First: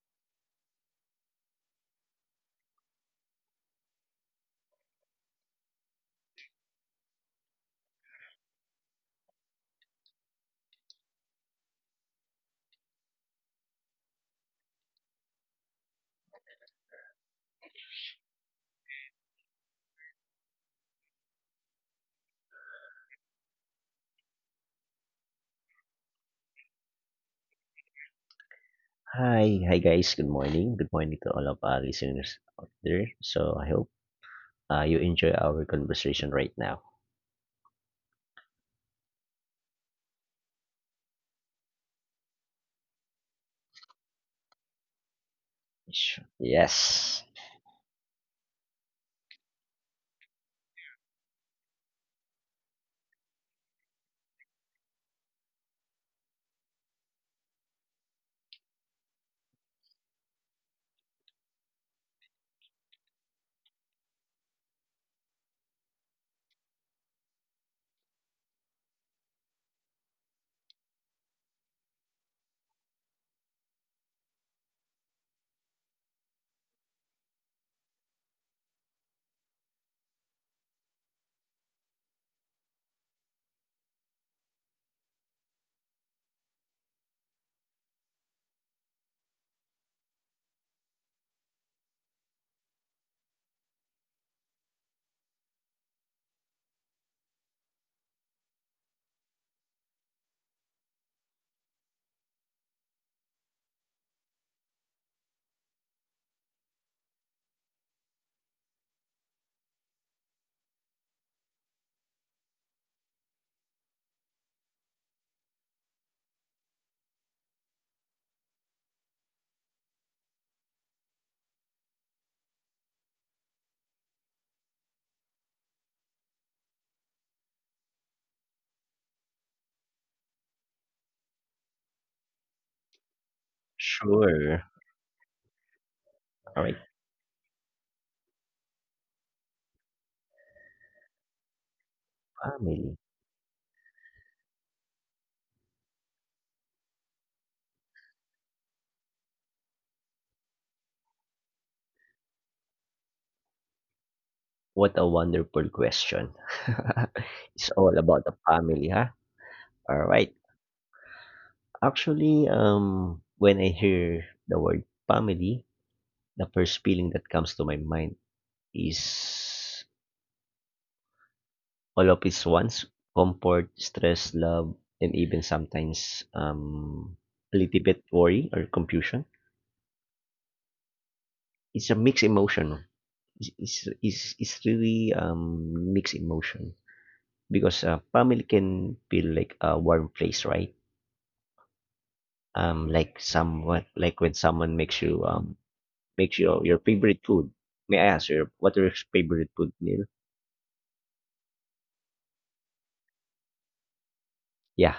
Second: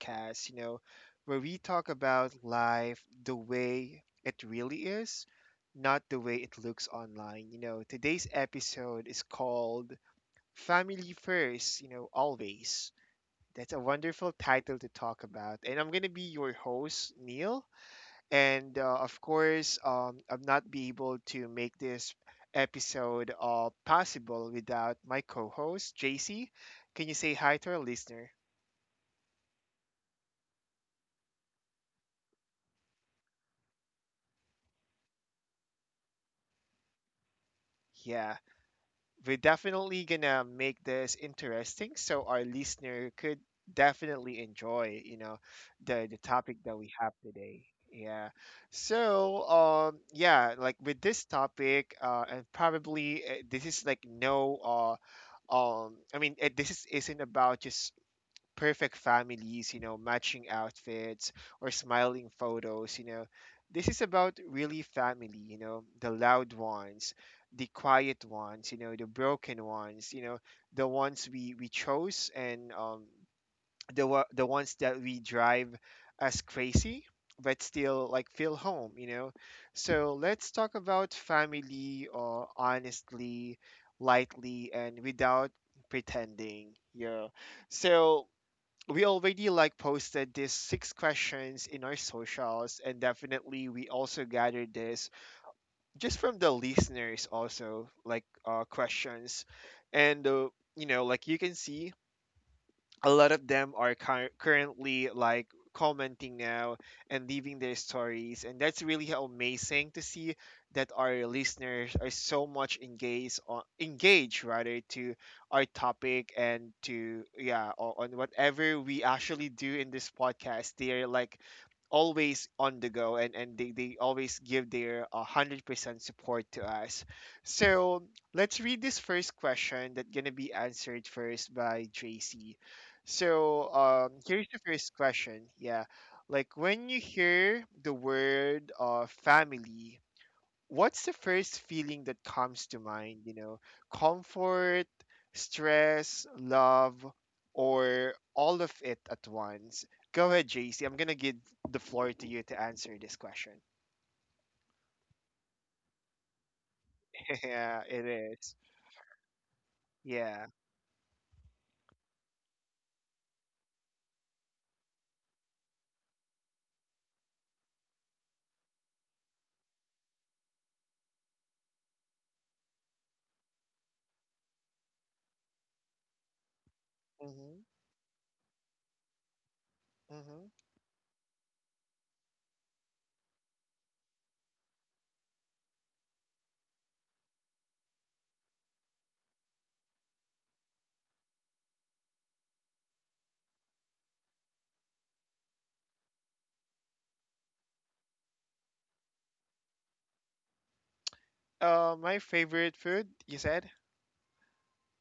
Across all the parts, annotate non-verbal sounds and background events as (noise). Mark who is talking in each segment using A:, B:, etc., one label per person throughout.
A: podcast, you know, where we talk about life the way it really is, not the way it looks online. You know, today's episode is called Family First, you know, always. That's a wonderful title to talk about. And I'm going to be your host, Neil. I've not be able to make this episode possible without my co-host JC. Can you say hi to our listener?
B: Hi. Hi, guys. Good morning. Good morning to all of our listeners out there. So I hope you enjoy our conversation right now.
A: Yeah, we're definitely gonna make this interesting so our listener could definitely enjoy, the topic that we have
B: Yes.
A: today. Yeah. Like with this topic, and probably this is like no, I mean, this is, isn't about just perfect families, you know, matching outfits or smiling photos, you know. This is about really family, you know, the loud ones, the quiet ones, you know, the broken ones, you know, the ones we chose and the ones that we drive as crazy but still like feel home, you know. So let's talk about family or honestly, lightly and without pretending. Yeah. So we already like posted these six questions in our socials and definitely we also gathered this just from the listeners also like questions and you know, like you can see a lot of them are currently like commenting now and leaving their stories, and that's really how amazing to see that our listeners are so much engaged on engaged rather to our topic and to yeah on whatever we actually do in this podcast. They're like always on the go, and they always give their 100% support to us. So let's read this first question that gonna be answered first by JC. Here's the
B: Sure.
A: first question. Yeah. Like
B: All right.
A: when you hear the word family, what's the first feeling that comes to
B: Family.
A: mind? You know, comfort, stress, love, or all of it at once? Go ahead, JC. I'm gonna give the floor to you to answer this question.
B: What a wonderful question. (laughs)
A: (laughs)
B: It's
A: Yeah,
B: all
A: it
B: about the
A: is.
B: family, huh? All right.
A: Yeah.
B: Actually, when I hear the word family, the first feeling that comes to my mind is all of his wants, comfort, stress, love, and even sometimes a
A: Mm-hmm.
B: little bit worry or confusion.
A: Mm-hmm.
B: It's a mixed emotion. It's really mixed emotion because family can feel like a warm place, right? Like someone, like when someone makes you your favorite food. May I ask you what are your favorite food meal?
A: My favorite food, you said?
B: Yeah,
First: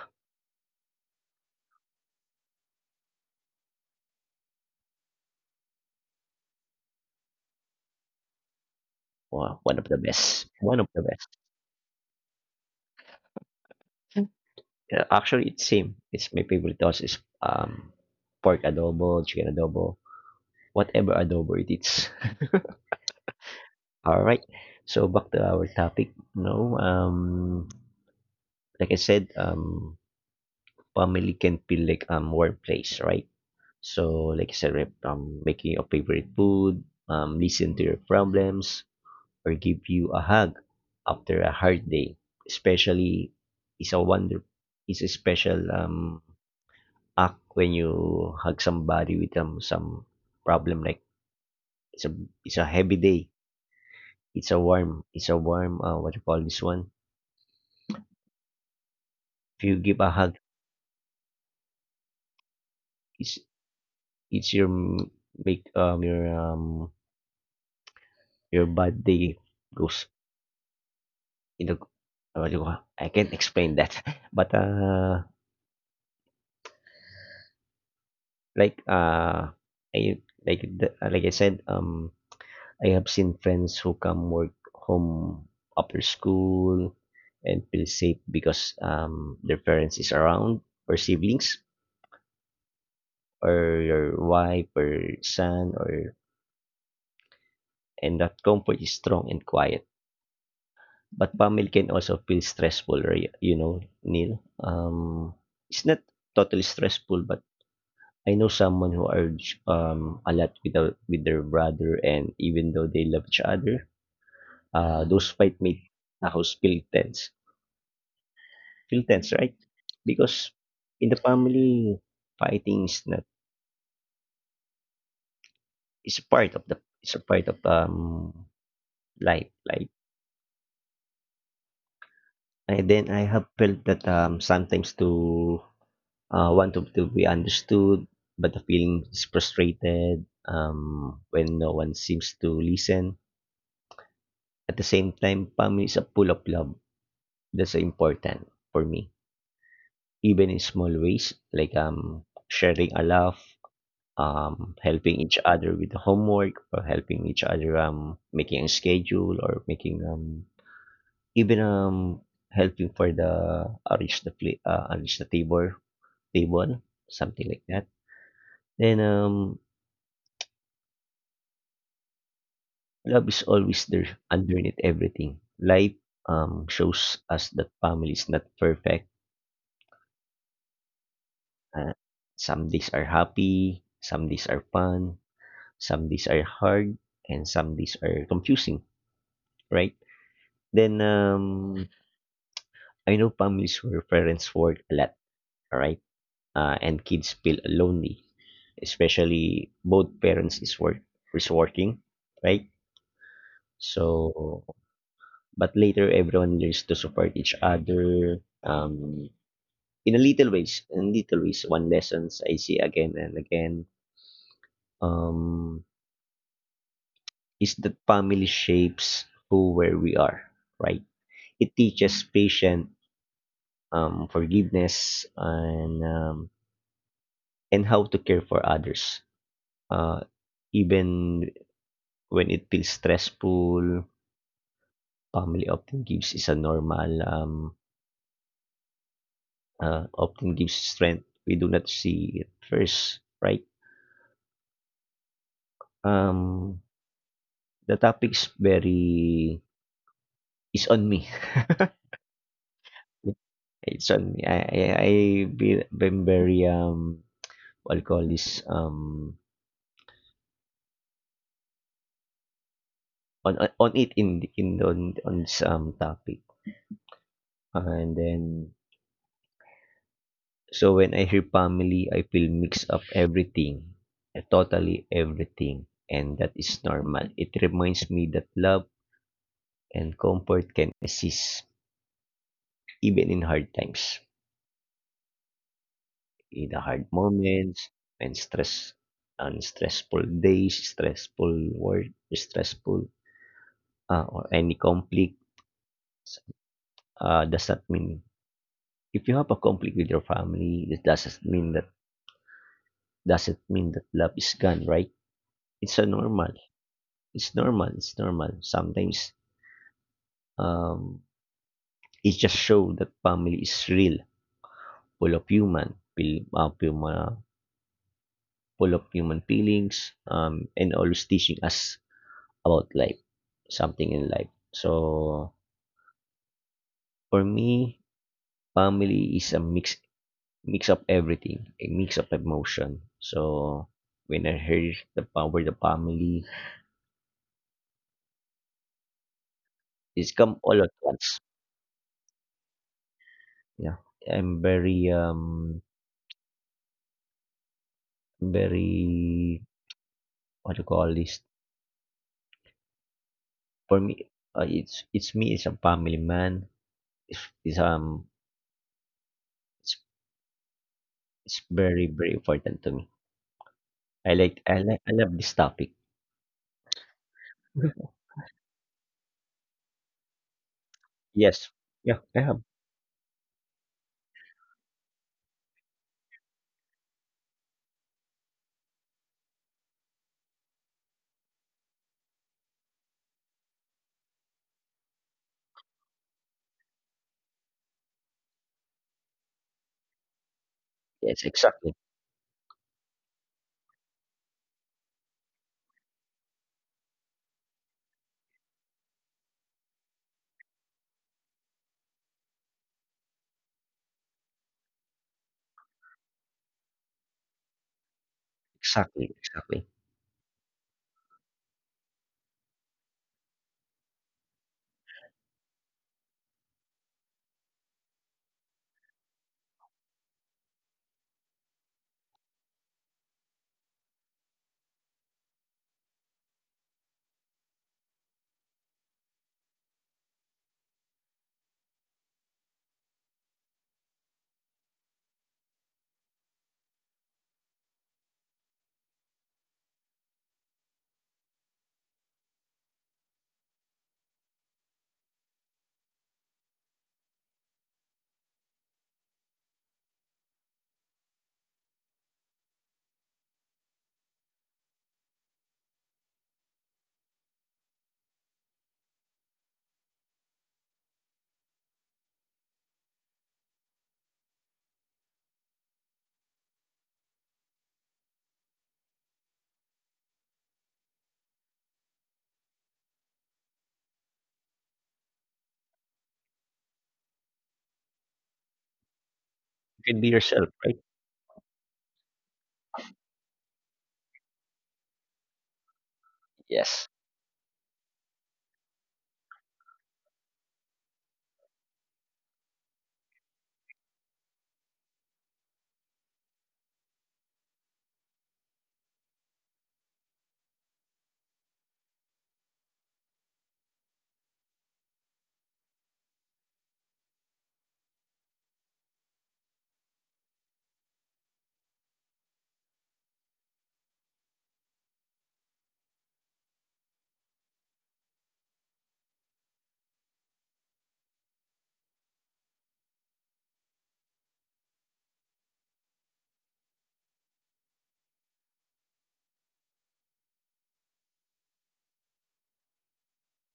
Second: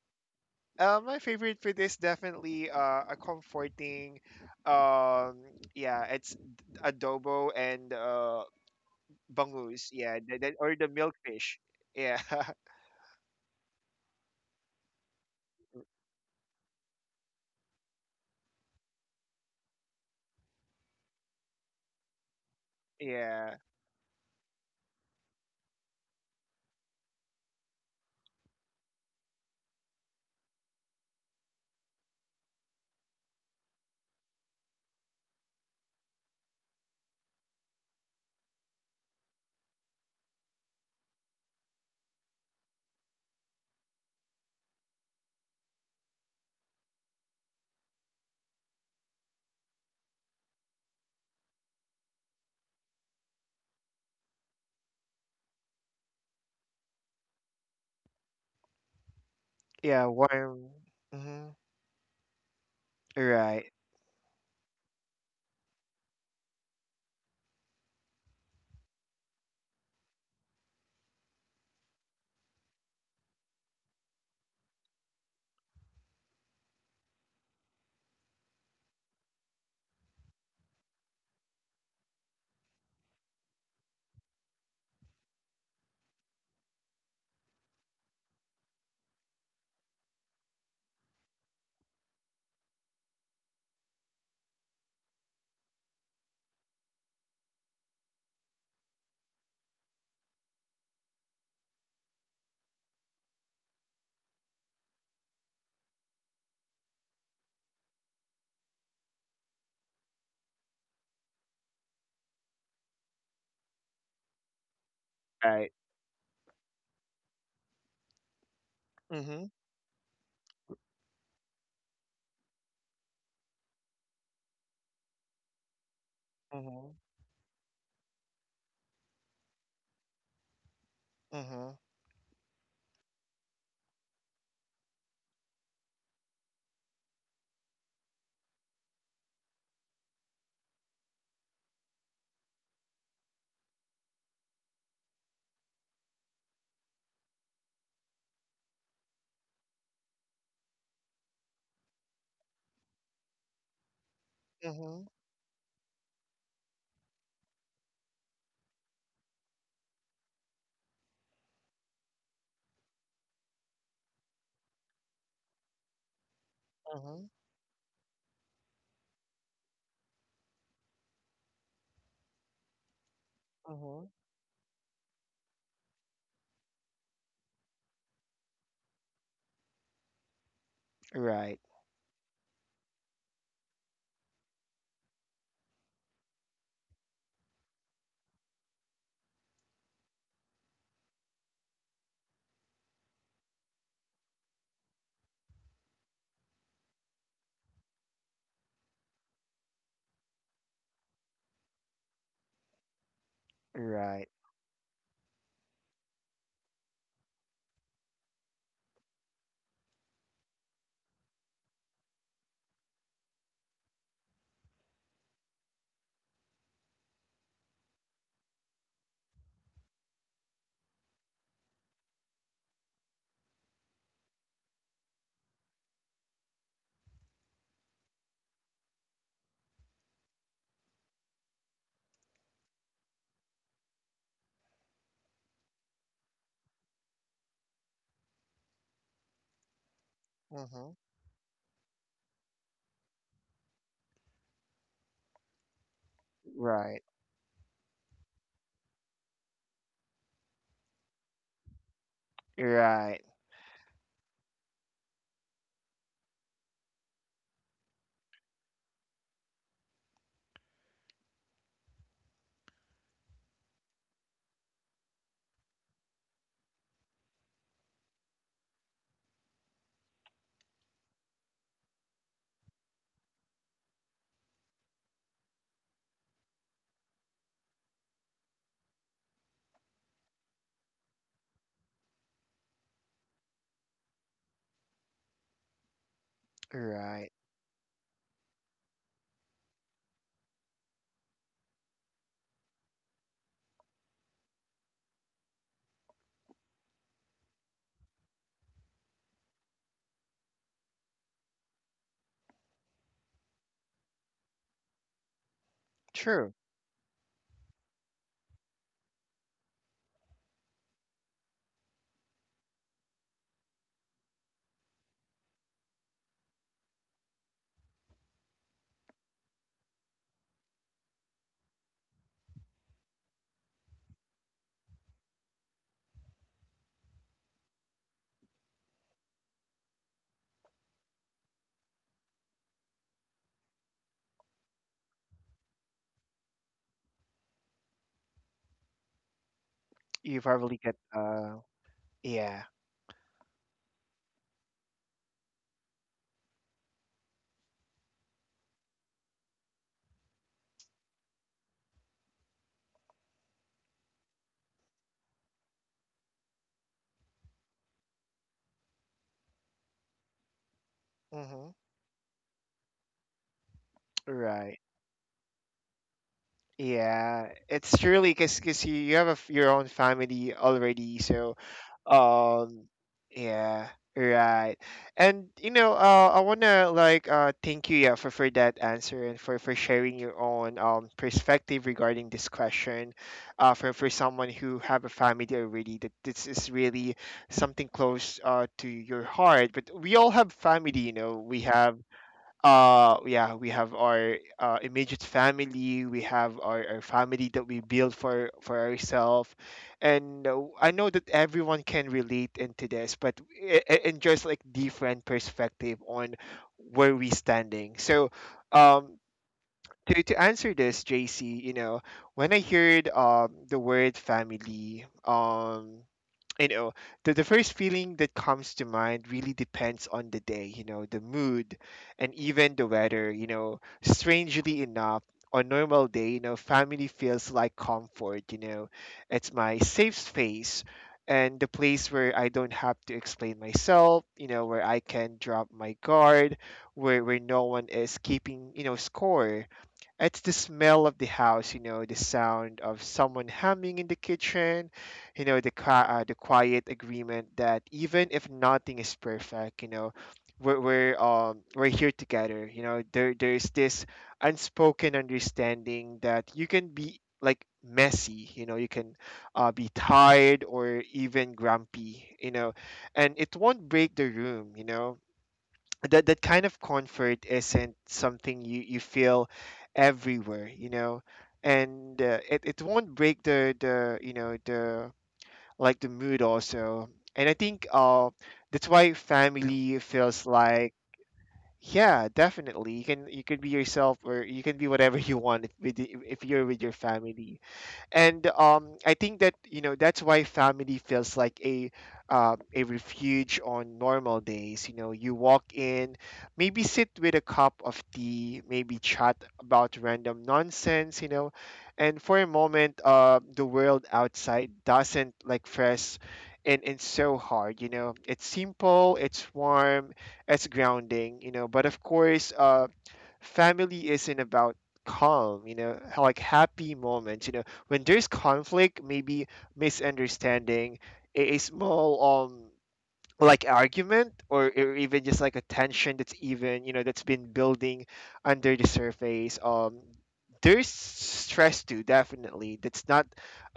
A: My favorite food is definitely a comforting, um, yeah, it's adobo and
B: well, one of
A: bangus,
B: the
A: yeah,
B: best.
A: or
B: One of
A: the
B: the best.
A: milkfish, yeah,
B: Yeah, actually, it's same. It's my favorite also is pork adobo, chicken adobo, whatever adobo it is.
A: (laughs) yeah,
B: (laughs) All right. So back to our topic. No, like I said, family can feel like warm place, right? So like I said, right, making your favorite food, listen to your problems, or give you a hug after a hard day, especially is a wonder, is a special act when you hug somebody with some problem like it's a it's a heavy day. It's a warm what you call this one. If you give
A: yeah,
B: a hug,
A: warm, mm-hmm.
B: it's
A: Right,
B: it's your make your bad day goes in the what you call I can't explain that, (laughs) but like I like the, like I said I have seen friends who come work home after school and feel safe because their parents is around or siblings or your wife or son or and that comfort is strong and quiet. But family can also feel stressful, right? You know, Neil. It's not totally stressful, but I know someone who urge a lot with with their brother, and even though they love each other, Mm-hmm. Those fight
A: right,
B: made a house feel tense. Feel tense,
A: mm-hmm.
B: right? Because in the family, fighting is not
A: Mm-hmm.
B: is a part of, life, like
A: Mm-hmm.
B: and then I have felt that, sometimes want to be understood, but the feeling is frustrated, when no one seems to listen. At the same time, family is a pool of love. That's important for me, even in small ways, like, sharing a laugh,
A: Mm-hmm.
B: helping each other with the homework, or helping each other, making a schedule, or making, even, helping for the arrange the table,
A: Mm-hmm.
B: something like that. Then love is always
A: Mm-hmm.
B: there underneath everything life shows us that family is not perfect,
A: Right,
B: uh, some days are happy, some days are fun, some days are hard, and some days are confusing, right? Then I know families where parents work a lot, right? And kids feel lonely, especially both parents is working, right?
A: right,
B: So, but later everyone learns to support each other. In little ways, one lessons I see again and again. Um, is that family shapes who where we are, right? It teaches patience, forgiveness, and how to care for others. Uh, even when it feels stressful, family often gives is a normal, often gives
A: mm-hmm.
B: strength we do not see it first, right? Um,
A: Right,
B: the topic is on me. (laughs)
A: right,
B: It's on me. I've been very, what you call this, on it on this, topic. And then, so when I hear family, I feel mixed up everything, totally everything, and that is normal. It reminds me that love and comfort can exist even in hard times, in the hard
A: right,
B: moments, and stress, and stressful days, stressful work, stressful, or any conflict. Does not mean If you have a conflict with your family, it doesn't mean that love is gone, right? It's a normal.
A: true.
B: It's normal, it's normal. Sometimes um, it just shows that family is real, full of human, feel, uh, full, uh, full of human feelings, and always teaching us about life, something in life. So for me, family is a mix of everything, a mix of emotion. So when I heard the power of the family, it's
A: You
B: come
A: probably
B: all at
A: get
B: once.
A: yeah,
B: Yeah, I'm very what do you call this. For me, it's me, as a family man. It's, it's um, it's, it's
A: mm-hmm.
B: very, very important to me.
A: Right.
B: I love this topic.
A: Yeah, it's
B: (laughs)
A: truly because you have a f your own family already, so
B: Yes. Yeah, I have.
A: um, yeah, right. And you know, I wanna like thank you, yeah, for that answer and for sharing your own perspective regarding this question, for someone who have a family already, that this is really something close to your heart. But we all have family, you know.
B: Yes,
A: We
B: exactly,
A: have yeah, we have our immediate family, we have our family that we build for ourselves, and I know that everyone can relate into this, but it, and just like different perspective on where we standing. So um
B: exactly, exactly.
A: to answer this, JC, you know, when I heard the word family, you know, the first feeling that comes to mind really depends on the day, you know, the mood and even the weather, you know, strangely enough. On normal day, you know, family feels like comfort, you know, it's my safe space and the place where I don't have to explain myself, you know, where I can drop my guard, where no one is keeping, you know, score. It's the smell of the house, you know, the sound of someone humming in the kitchen, you know, the the quiet agreement that even if nothing is perfect, you know, we're we're here together. You know, there there's this unspoken understanding that you can be like messy, you know, you can be tired or even grumpy, you know, and it won't break the room, you know. That that kind of comfort isn't something you feel everywhere, you know. And it, it won't break the, you know, the like the mood also. And I think that's why family
B: You can be
A: feels
B: yourself,
A: like—
B: right?
A: yeah, definitely you can be yourself, or you can be whatever (laughs) you want if, if you're with your
B: Yes.
A: family. And I think that, you know, that's why family feels like a refuge on normal days. You know, you walk in, maybe sit with a cup of tea, maybe chat about random nonsense. You know, and for a moment, the world outside doesn't like press and so hard. You know, it's simple, it's warm, it's grounding. You know, but of course, family isn't about calm, you know, like happy moments. You know, when there's conflict, maybe misunderstanding, a small like argument, or even just like a tension that's even, you know, that's been building under the surface. There's stress too, definitely. That's not—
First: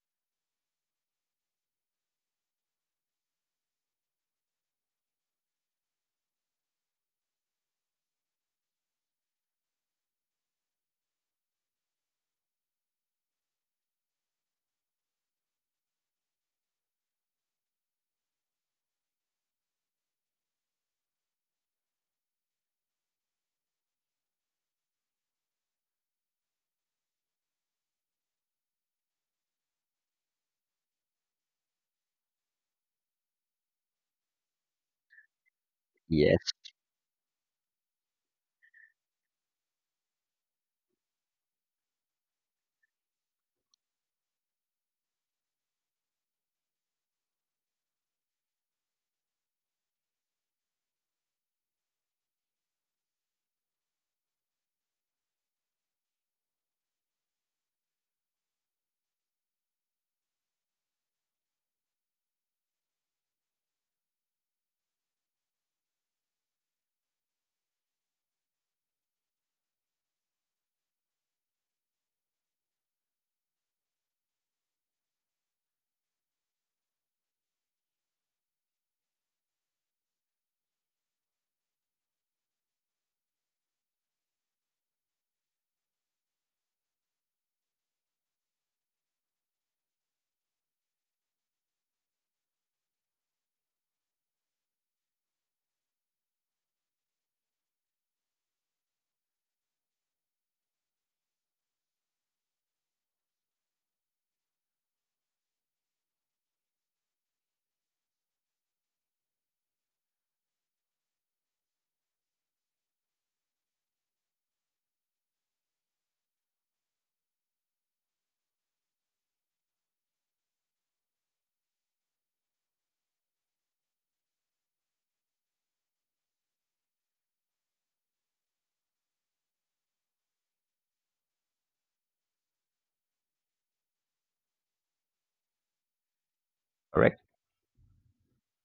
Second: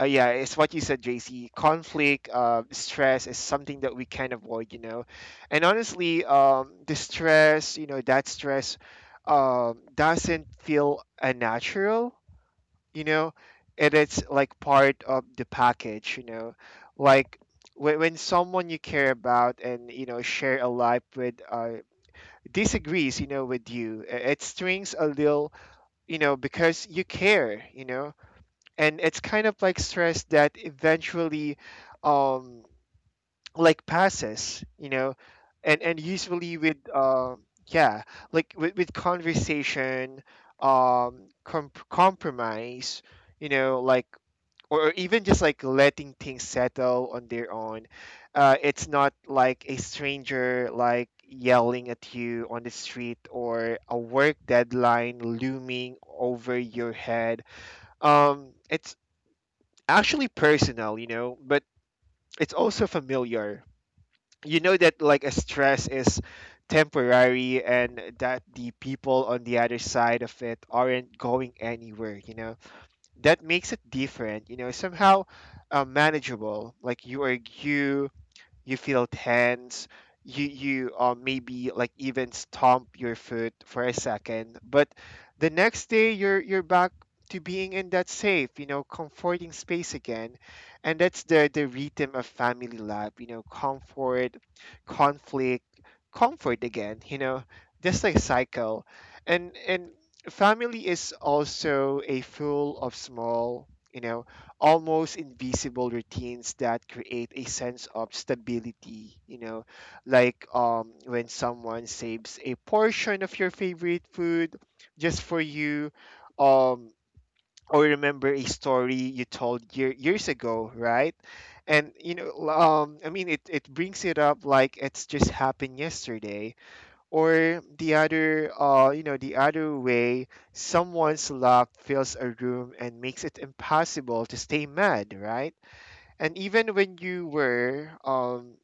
A: yeah, it's what you said, JC. Conflict, stress is something that we can't avoid, you know. And honestly, the stress, you know, that stress doesn't feel unnatural, you know, and it's like part of the package, you know. Like when someone you care about and you know share a life with disagrees, you know, with you, it strings a little, you know, because you care, you know. And it's kind of like stress that eventually um like passes, you know, and
B: Yes.
A: usually with yeah like with conversation, compromise, you know, like or even just like letting things settle on their own. It's not like a stranger like yelling at you on the street or a work deadline looming over your head. It's actually personal, you know, but it's also familiar. You know that like a stress is temporary and that the people on the other side of it aren't going anywhere, you know. That makes it different, you know, somehow manageable. Like you are, you feel tense, you maybe like even stomp your foot for a second, but the next day you're back to being in that safe, you know, comforting space again. And that's the rhythm of family life, you know. Comfort, conflict, comfort again, you know, just like cycle. And family is also a full of small, you know, almost invisible routines that create a sense of stability, you know. Like when someone saves a portion of your favorite food just for you, um or remember a story you told year, years ago, right? And you know, I mean it, it brings it up like it's just happened yesterday, or the other, you know, the other way someone's love fills a room and makes it impossible to stay mad, right? And even when
B: Correct.
A: you were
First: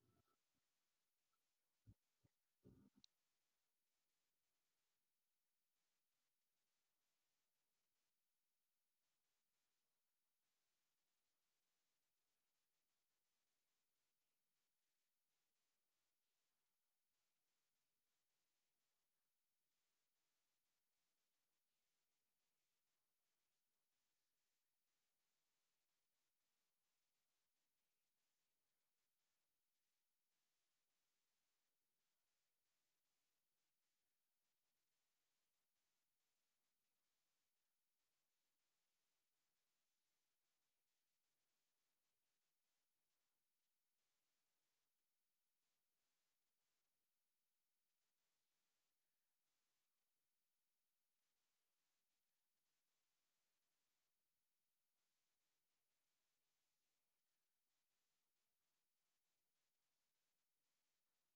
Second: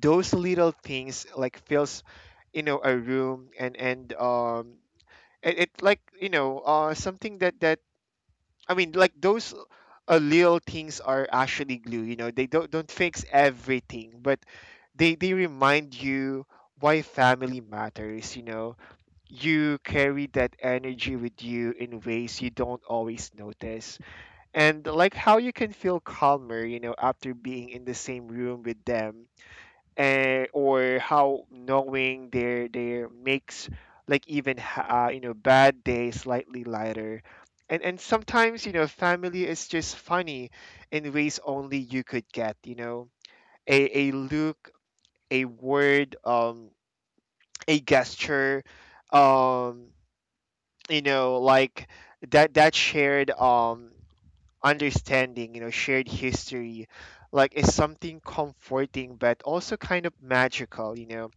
A: those little things like fills, you know, a room, and it, it like you know something that that like those little things are actually glue, you know. They don't fix everything, but they remind you why family matters, you know. You carry that energy with you in ways you don't always notice. And like how you can feel calmer, you know, after being in the same room with them, and or how knowing their makes like even you know, bad days slightly lighter. And sometimes, you know, family is just funny in ways only you could get, you know. A, a look, a word, a gesture, um you know, like that that shared understanding, you know, shared history, like is something comforting but also kind of magical, you know.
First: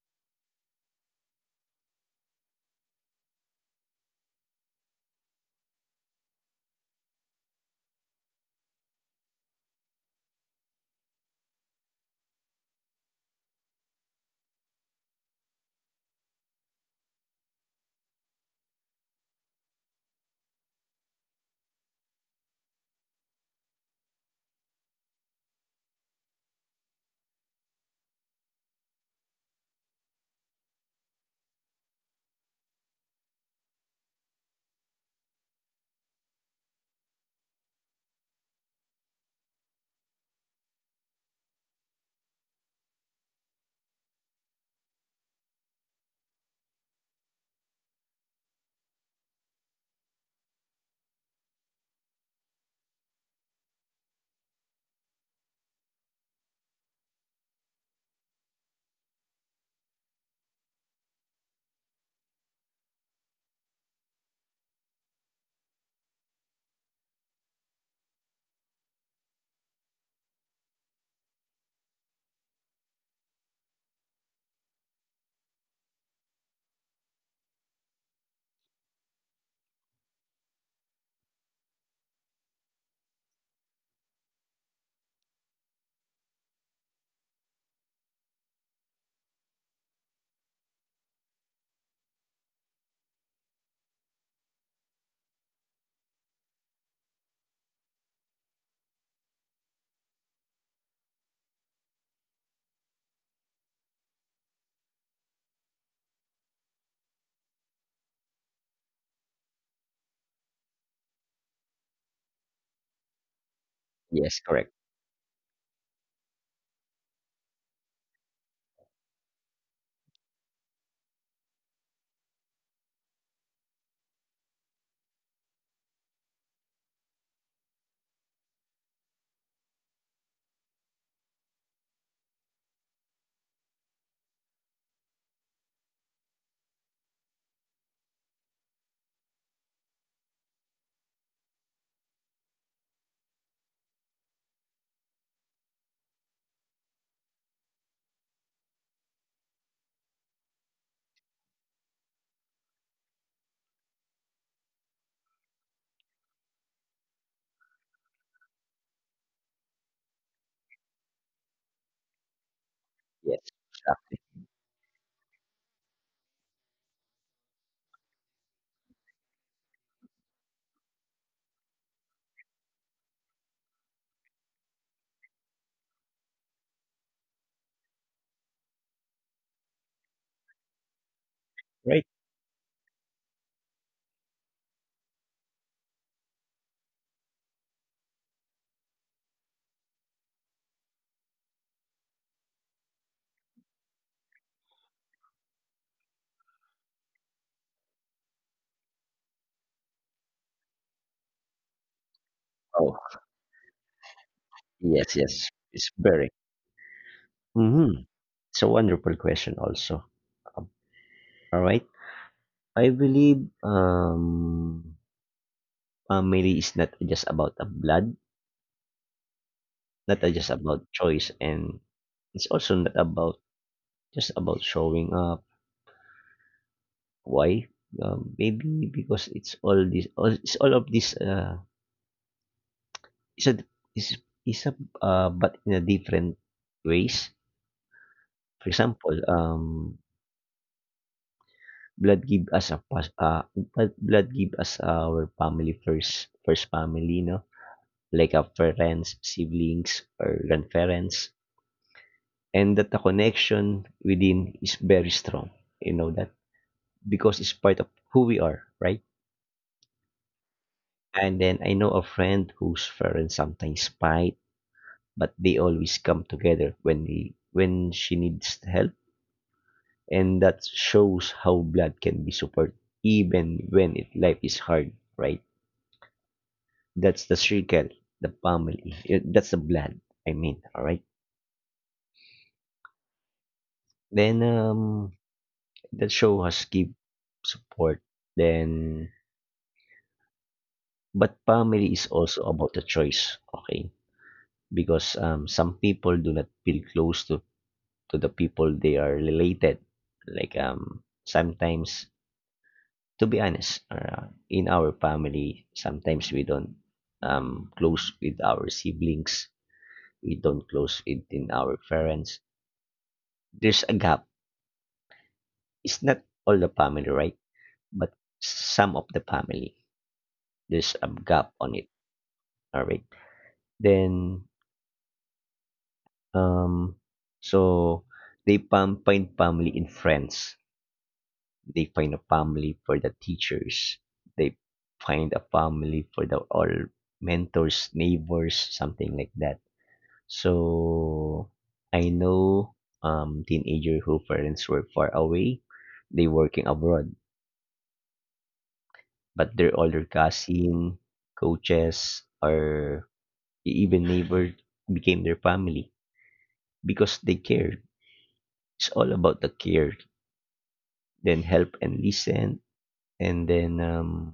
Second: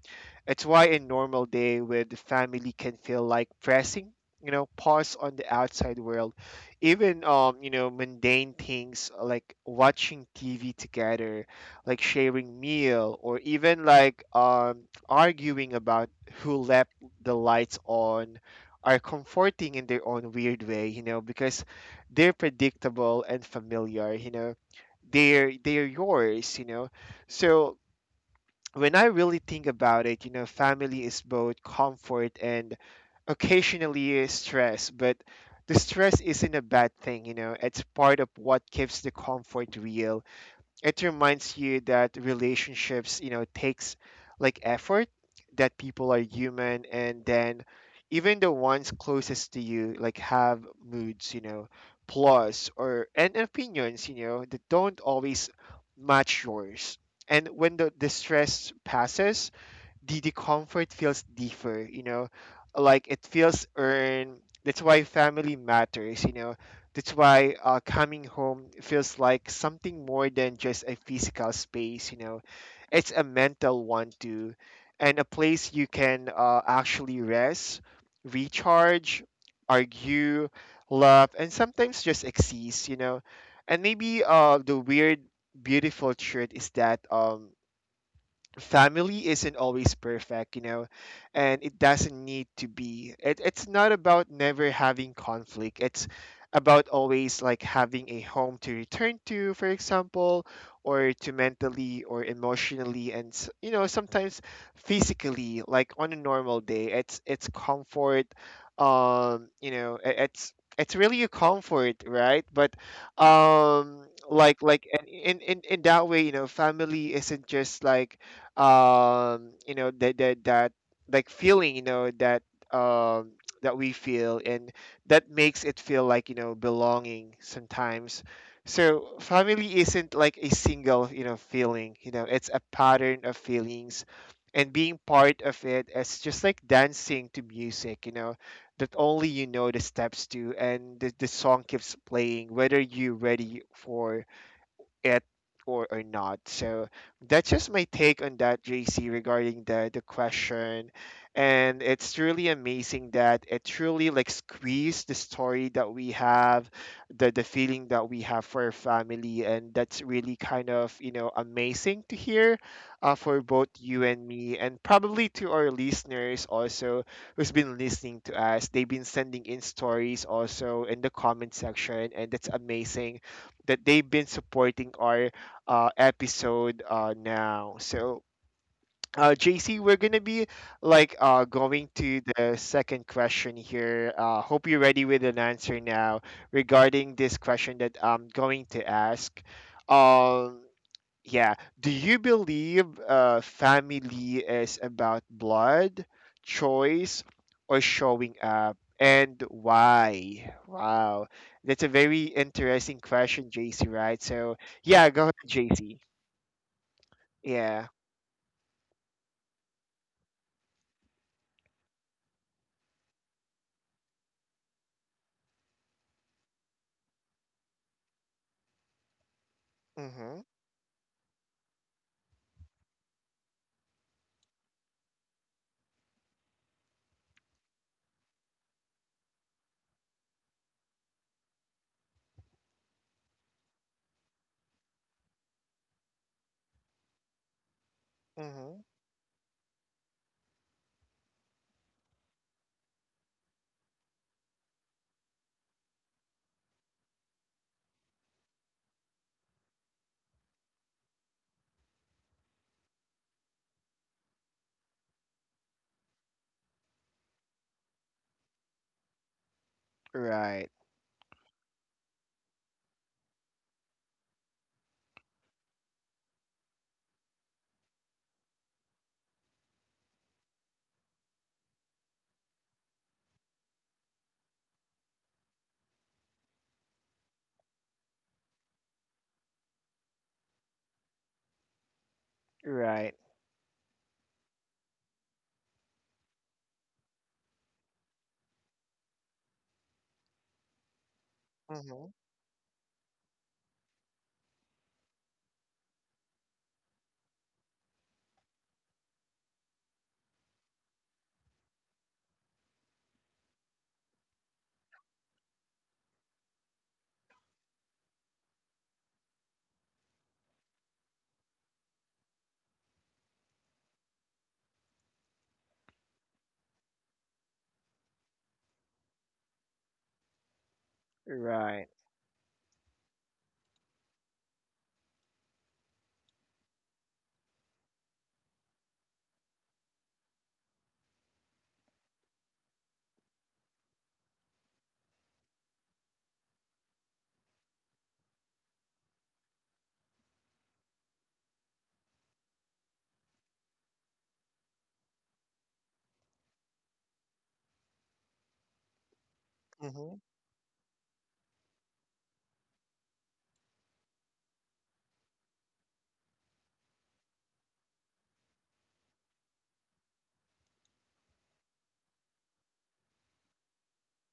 A: It's why a normal day with family can feel like pressing, you know, pause on the outside world. Even you know, mundane things like watching TV together, like sharing meal, or even like arguing about who left the lights on are comforting in their own weird way, you know, because they're predictable and familiar, you know. They're yours, you know. So when I really think about it, you know, family is both comfort and occasionally stress, but the stress isn't a bad thing, you know. It's part of what keeps the comfort real. It reminds you that relationships, you know, takes like effort, that people are human and then even the ones closest to you like have moods, you know, plus or and opinions, you know, that don't always match yours. And when the distress passes, the comfort feels deeper, you know, like it feels earned. That's why family matters, you know. That's why coming home feels like something more than just a physical space, you know. It's a mental one too, and a place you can actually rest, recharge, argue, love, and sometimes just exist, you know. And maybe the weird, beautiful truth is that family isn't always perfect, you know, and it doesn't need to be. It's not about never having conflict. It's about always like having a home to return to, for example, or to mentally or emotionally and you know, sometimes physically, like on a normal day. It's comfort. You know, it's really a comfort, right? But
B: Yes.
A: like
B: Correct.
A: like and in that way, you know, family isn't just like you know that like feeling, you know, that um that we feel and that makes it feel like, you know, belonging sometimes. So family isn't like a single, you know, feeling, you know, it's a pattern of feelings, and being part of it is just like dancing to music, you know, that only you know the steps to. And the song keeps playing whether you're ready for it or not. So that's just my take on that, JC, regarding the question. And it's truly amazing that it truly like squeezed the story that we have, the feeling that we have for our family, and that's really kind of, you know, amazing to hear
B: Yes.
A: for both you
B: Exactly.
A: and me, and probably to our listeners also who's been listening to us. They've been sending in stories also in the comment section, and that's amazing that they've been supporting our episode now. So, JC, we're gonna be like going
B: Right.
A: to the second question here. Hope you're ready with an answer now regarding this question that I'm going to ask. Um, yeah. Do you believe family is about blood, choice, or showing up? And why? Wow. That's a very
B: Oh,
A: interesting question, JC, right? So, yeah,
B: yes.
A: go ahead,
B: Yes. It's
A: JC.
B: very.
A: Yeah.
B: Mm-hmm. It's a wonderful question, also. Um, all right. I believe family is not just about the blood. Not
A: Mm-hmm.
B: just about choice, and it's also not about just about showing up. Why? Maybe because it's all this, all, it's all of this it's a it's, it's a but in a different ways. For
A: Mm-hmm.
B: example, blood give us a pas- blood blood give us our family, first family, no, like our parents, siblings, or grandparents, and that the connection within is very strong, you know that, because it's part of who we are, right?
A: Right.
B: And then I know a friend whose parents sometimes fight, but they always come together when when she needs help, and that shows how blood can be support even when life is hard, right? That's the circle, the family. That's the blood. I mean, all right.
A: Right.
B: Then that show has give support. Then, but family is
A: Mm-hmm.
B: also about the choice. Okay, because some people do not feel close to the people they are related. Like, sometimes, to be honest, in our family, sometimes we don't close with our siblings. We don't close within our parents. There's a gap. It's not all the family, right? But some of the family, there's a gap on it.
A: Right.
B: All right. Then, um, so they find family in friends. They find a family for the teachers. They find a family for the all mentors, neighbors, something like that. So I know teenager who parents were far away, they working abroad, but their older
A: Mm-hmm.
B: cousin, coaches, or even neighbor became their family because they cared. It's all about the care, then help and listen, and then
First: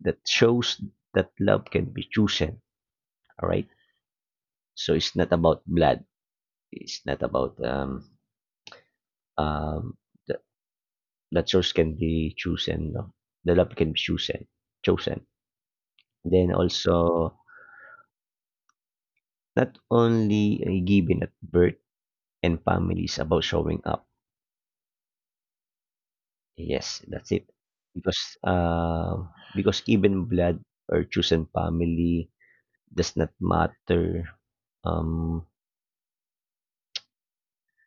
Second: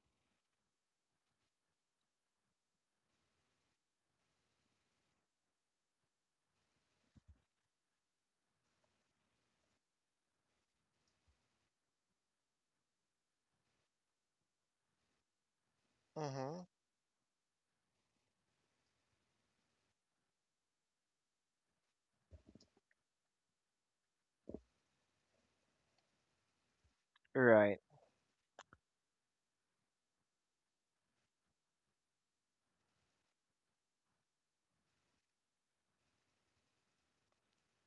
B: that shows that love can be chosen. All right. So it's not about blood. It's not about um the, the choice can be chosen. No? The love can be chosen. Chosen. Then
A: Mm-hmm.
B: also not only given at birth, and family is about showing up. Yes, that's it.
A: Right.
B: Because um because even blood or chosen family does not matter. Um,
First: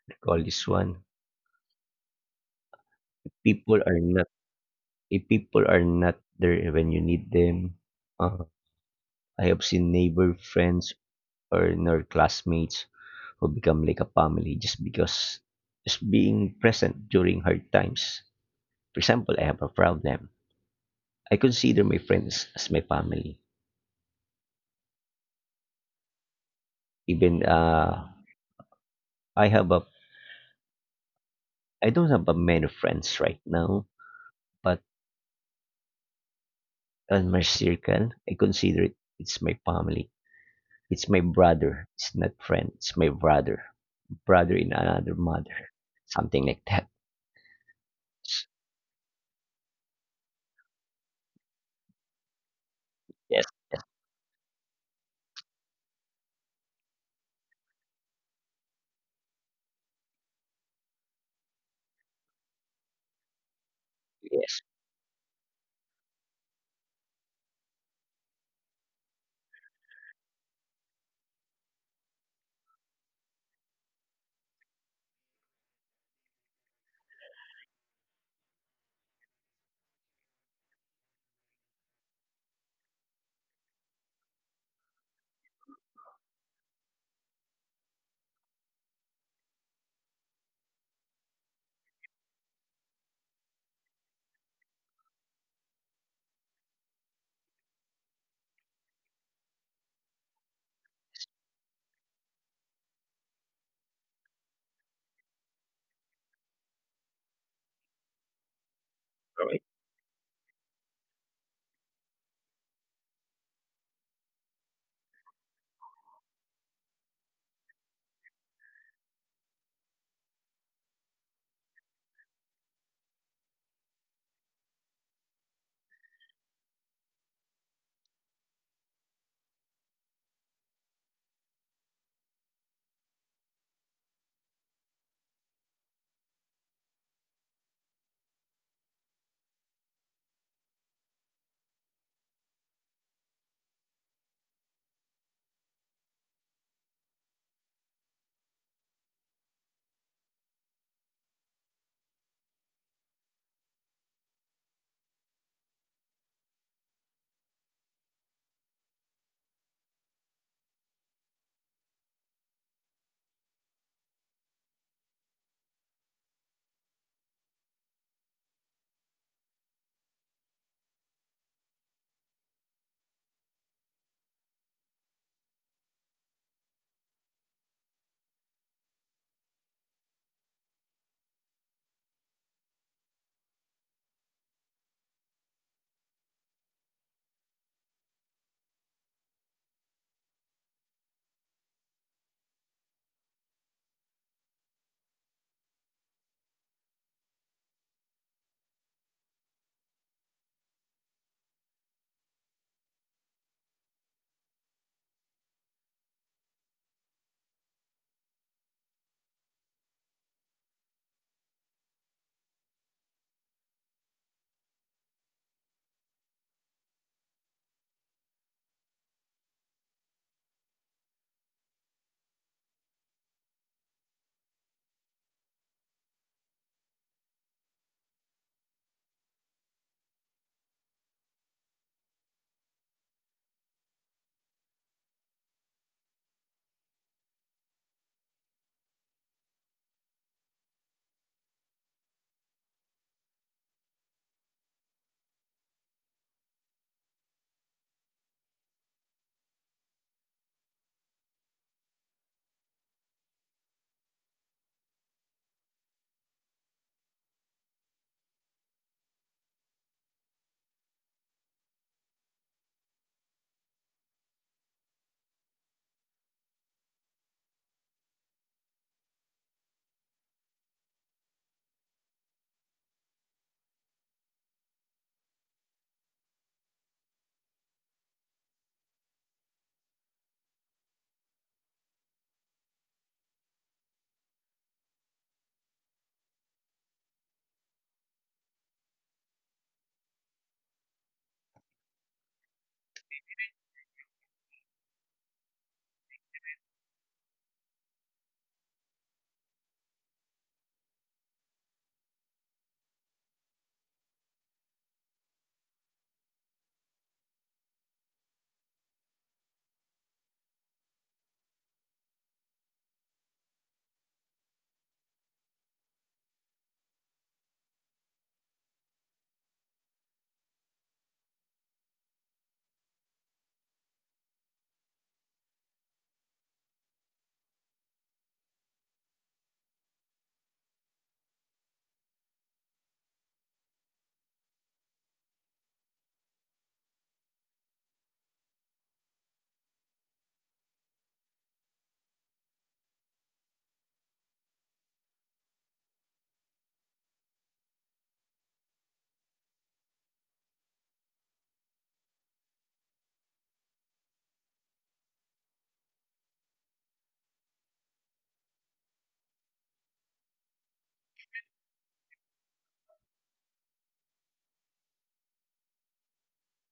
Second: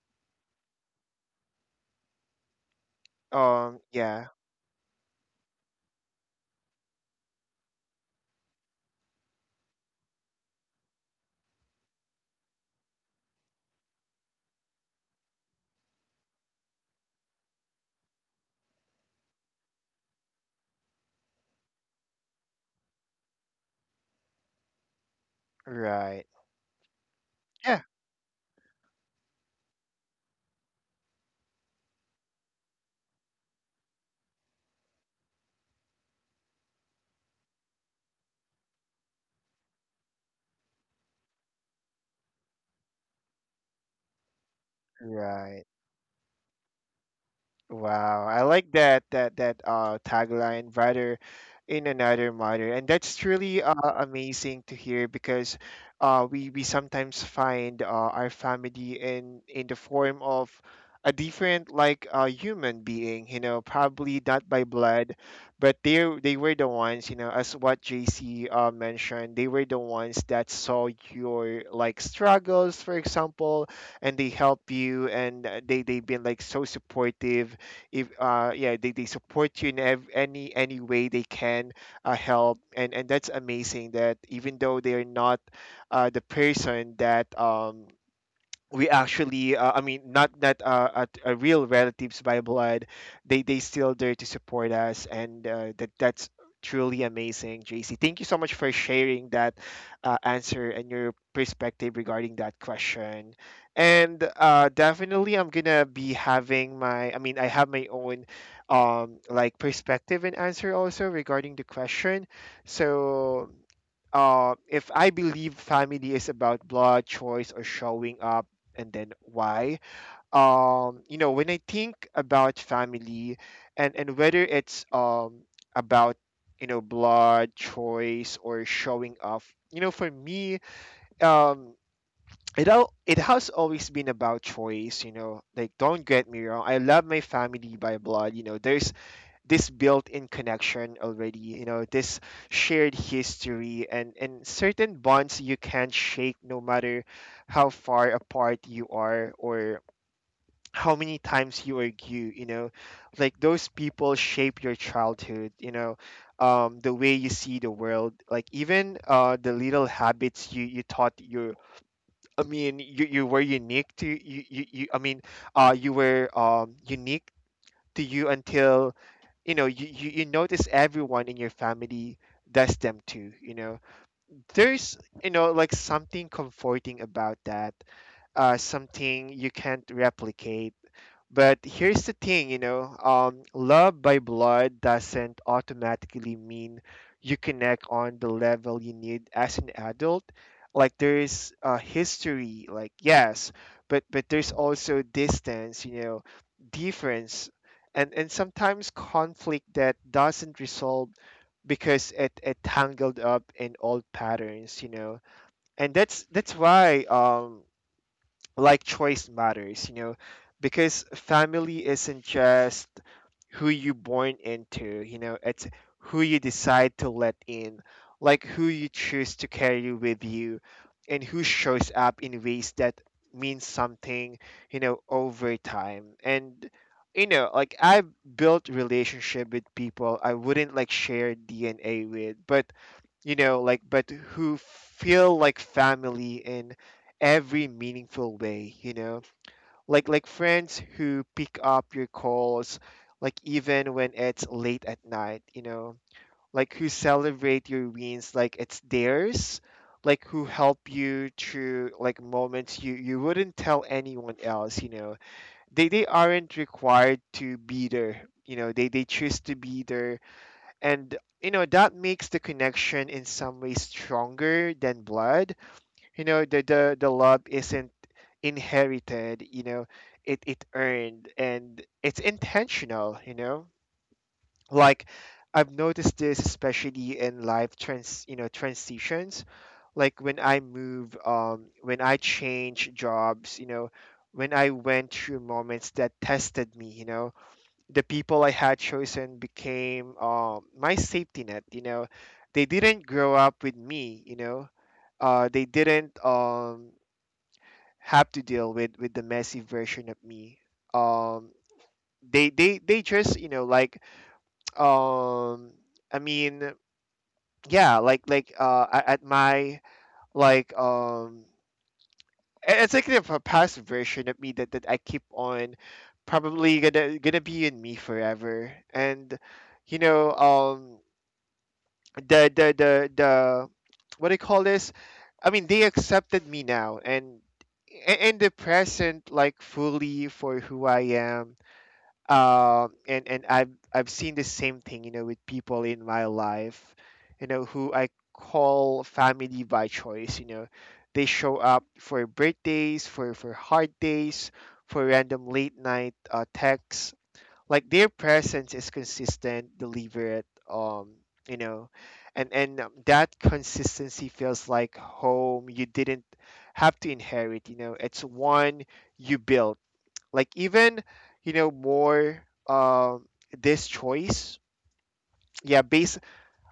B: Recall this one. People are
A: Yeah.
B: not If people are not there when you need them. uh, I have seen neighbor, friends, or nor classmates who become like a family just because just being present during hard times. For example, I have a problem. I consider my friends as my family.
A: Right.
B: Even,
A: Yeah.
B: I have a I don't have a many friends right now, but on my circle, I consider it's my family. It's my brother. It's not friend. It's my brother, brother in another
A: Right.
B: mother, something like that.
A: Wow, I like that that tagline rather in another matter, and that's
B: Yes,
A: truly amazing to hear because we sometimes find our family in the form of a different like human being, you know, probably not
B: yes,
A: by blood, but they were the ones, you know, as what JC mentioned, they were the ones that saw your like struggles, for example, and they help you and they've been like so supportive if yeah, they support you in any way they can help. And that's amazing that even though they're not the person that we actually I mean, not that at a real relatives by blood, they still there to support us and that's truly amazing, JC. Thank you so much for sharing that answer and your perspective regarding that question. And definitely I'm gonna be having my, I mean, I have my own like
B: right.
A: perspective and answer also regarding the question. So if I believe family is about blood, choice, or showing up, and then why, you know, when I think about family and whether it's about, you know, blood, choice, or showing up, you know, for me, um, it has always been about choice, you know. Like, don't get me wrong. I love my family by blood, you know. There's this built-in connection already, you know, this shared history and certain bonds you can't shake, no matter how far apart you are or how many times you argue, you know. Like, those people shape your childhood, you know, the way you see the world, like even the little habits you you thought you, I mean you were unique to you, you I mean you were unique to you until, you know, you notice everyone in your family does them too, you know. There's, you know, like something comforting about that, something you can't replicate. But here's the thing, you know, love by blood doesn't automatically mean you connect on the level you need as an adult. Like, there's a history, like, yes, but there's also distance, you know, difference, and sometimes conflict that doesn't resolve because it tangled up in old patterns, you know, and that's why like choice matters, you know, because family isn't just who you born into, you know, it's who you decide to let in, like who you choose to carry with you and who shows up in ways that means something, you know, over time. And you know, like I've built relationship with people I wouldn't like share DNA with, but you know, like, but who feel like family in every meaningful way, you know. Like friends who pick up your calls, like even when it's late at night, you know, like who celebrate your wins like it's theirs, like who help you through like moments you you wouldn't tell anyone else, you know. They aren't required to be there, you know. They choose to be there, and you know that makes the connection in some ways stronger than blood, you know. The love isn't inherited, you know. It earned and it's intentional, you know. Like, I've noticed this especially in life trans you know, transitions. Like when I move, when I change jobs, you know, when I went through moments that tested me, you know, the people I had chosen became my safety net. You know, they didn't grow up with me. You know, they didn't have to deal with the messy version of me. Um, they just, you know, like (tsk) um, I mean, yeah, like at my like it's like the past version of me that that I keep on, probably gonna gonna be in me forever, and you know the what do you call this? I mean, they accepted me now, and in the present, like fully for who I am. And I've seen the same thing, you know, with people in my life, you know, who I call family by choice. You know, they show up for birthdays, for hard days, for random late night texts. Like, their presence is consistent, deliberate, you know, and that consistency feels like home. You didn't have to inherit, you know. It's one you built. Like, even, you know, more um this choice, yeah, based,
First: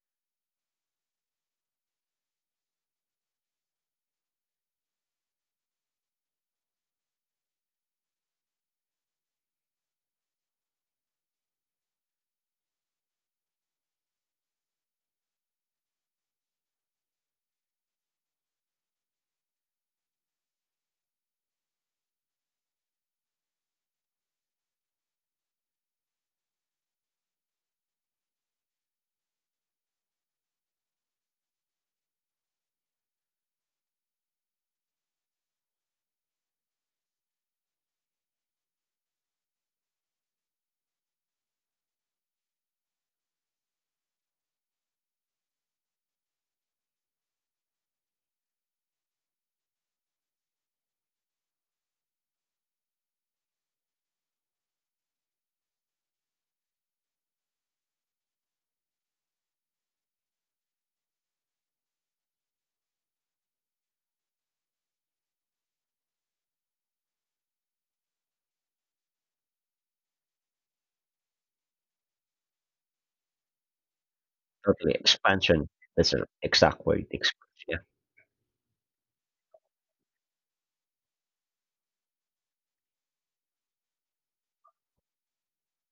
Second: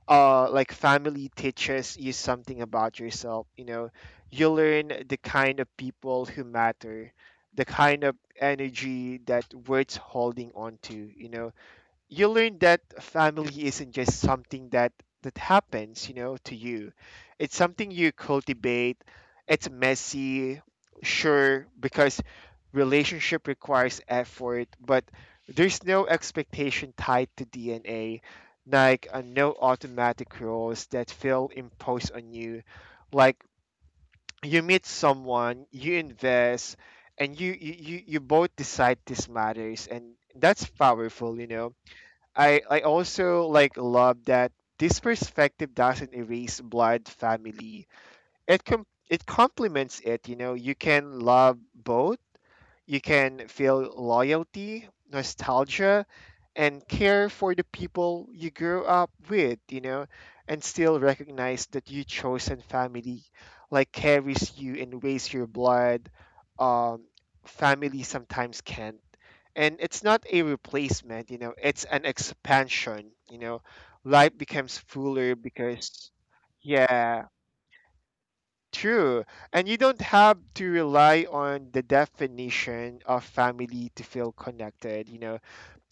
A: like family teaches you something about yourself, you know. You learn the kind of people who matter, the kind of energy that worth's holding on to, you know. You learn that family isn't just something that that happens, you know, to you. It's something you cultivate. It's messy, sure, because relationship requires effort. But there's no expectation tied to DNA, like, no automatic rules that feel imposed on you. Like, you meet someone, you invest, and you both decide this matters, and that's powerful, you know. I also like love that this perspective doesn't erase blood family. It complements it. You know, you can love both. You can feel loyalty, nostalgia, and care for the people you grew up with, you know, and still recognize that your chosen family like carries you and weighs your blood. Um, family sometimes can't. And it's not a replacement, you know. It's an expansion, you know. Life becomes
B: Totally.
A: fuller
B: Expansion.
A: because
B: That's an exact word.
A: yeah
B: Expansion. Yeah,
A: True. And you don't have to rely on the definition of family to feel connected. You know,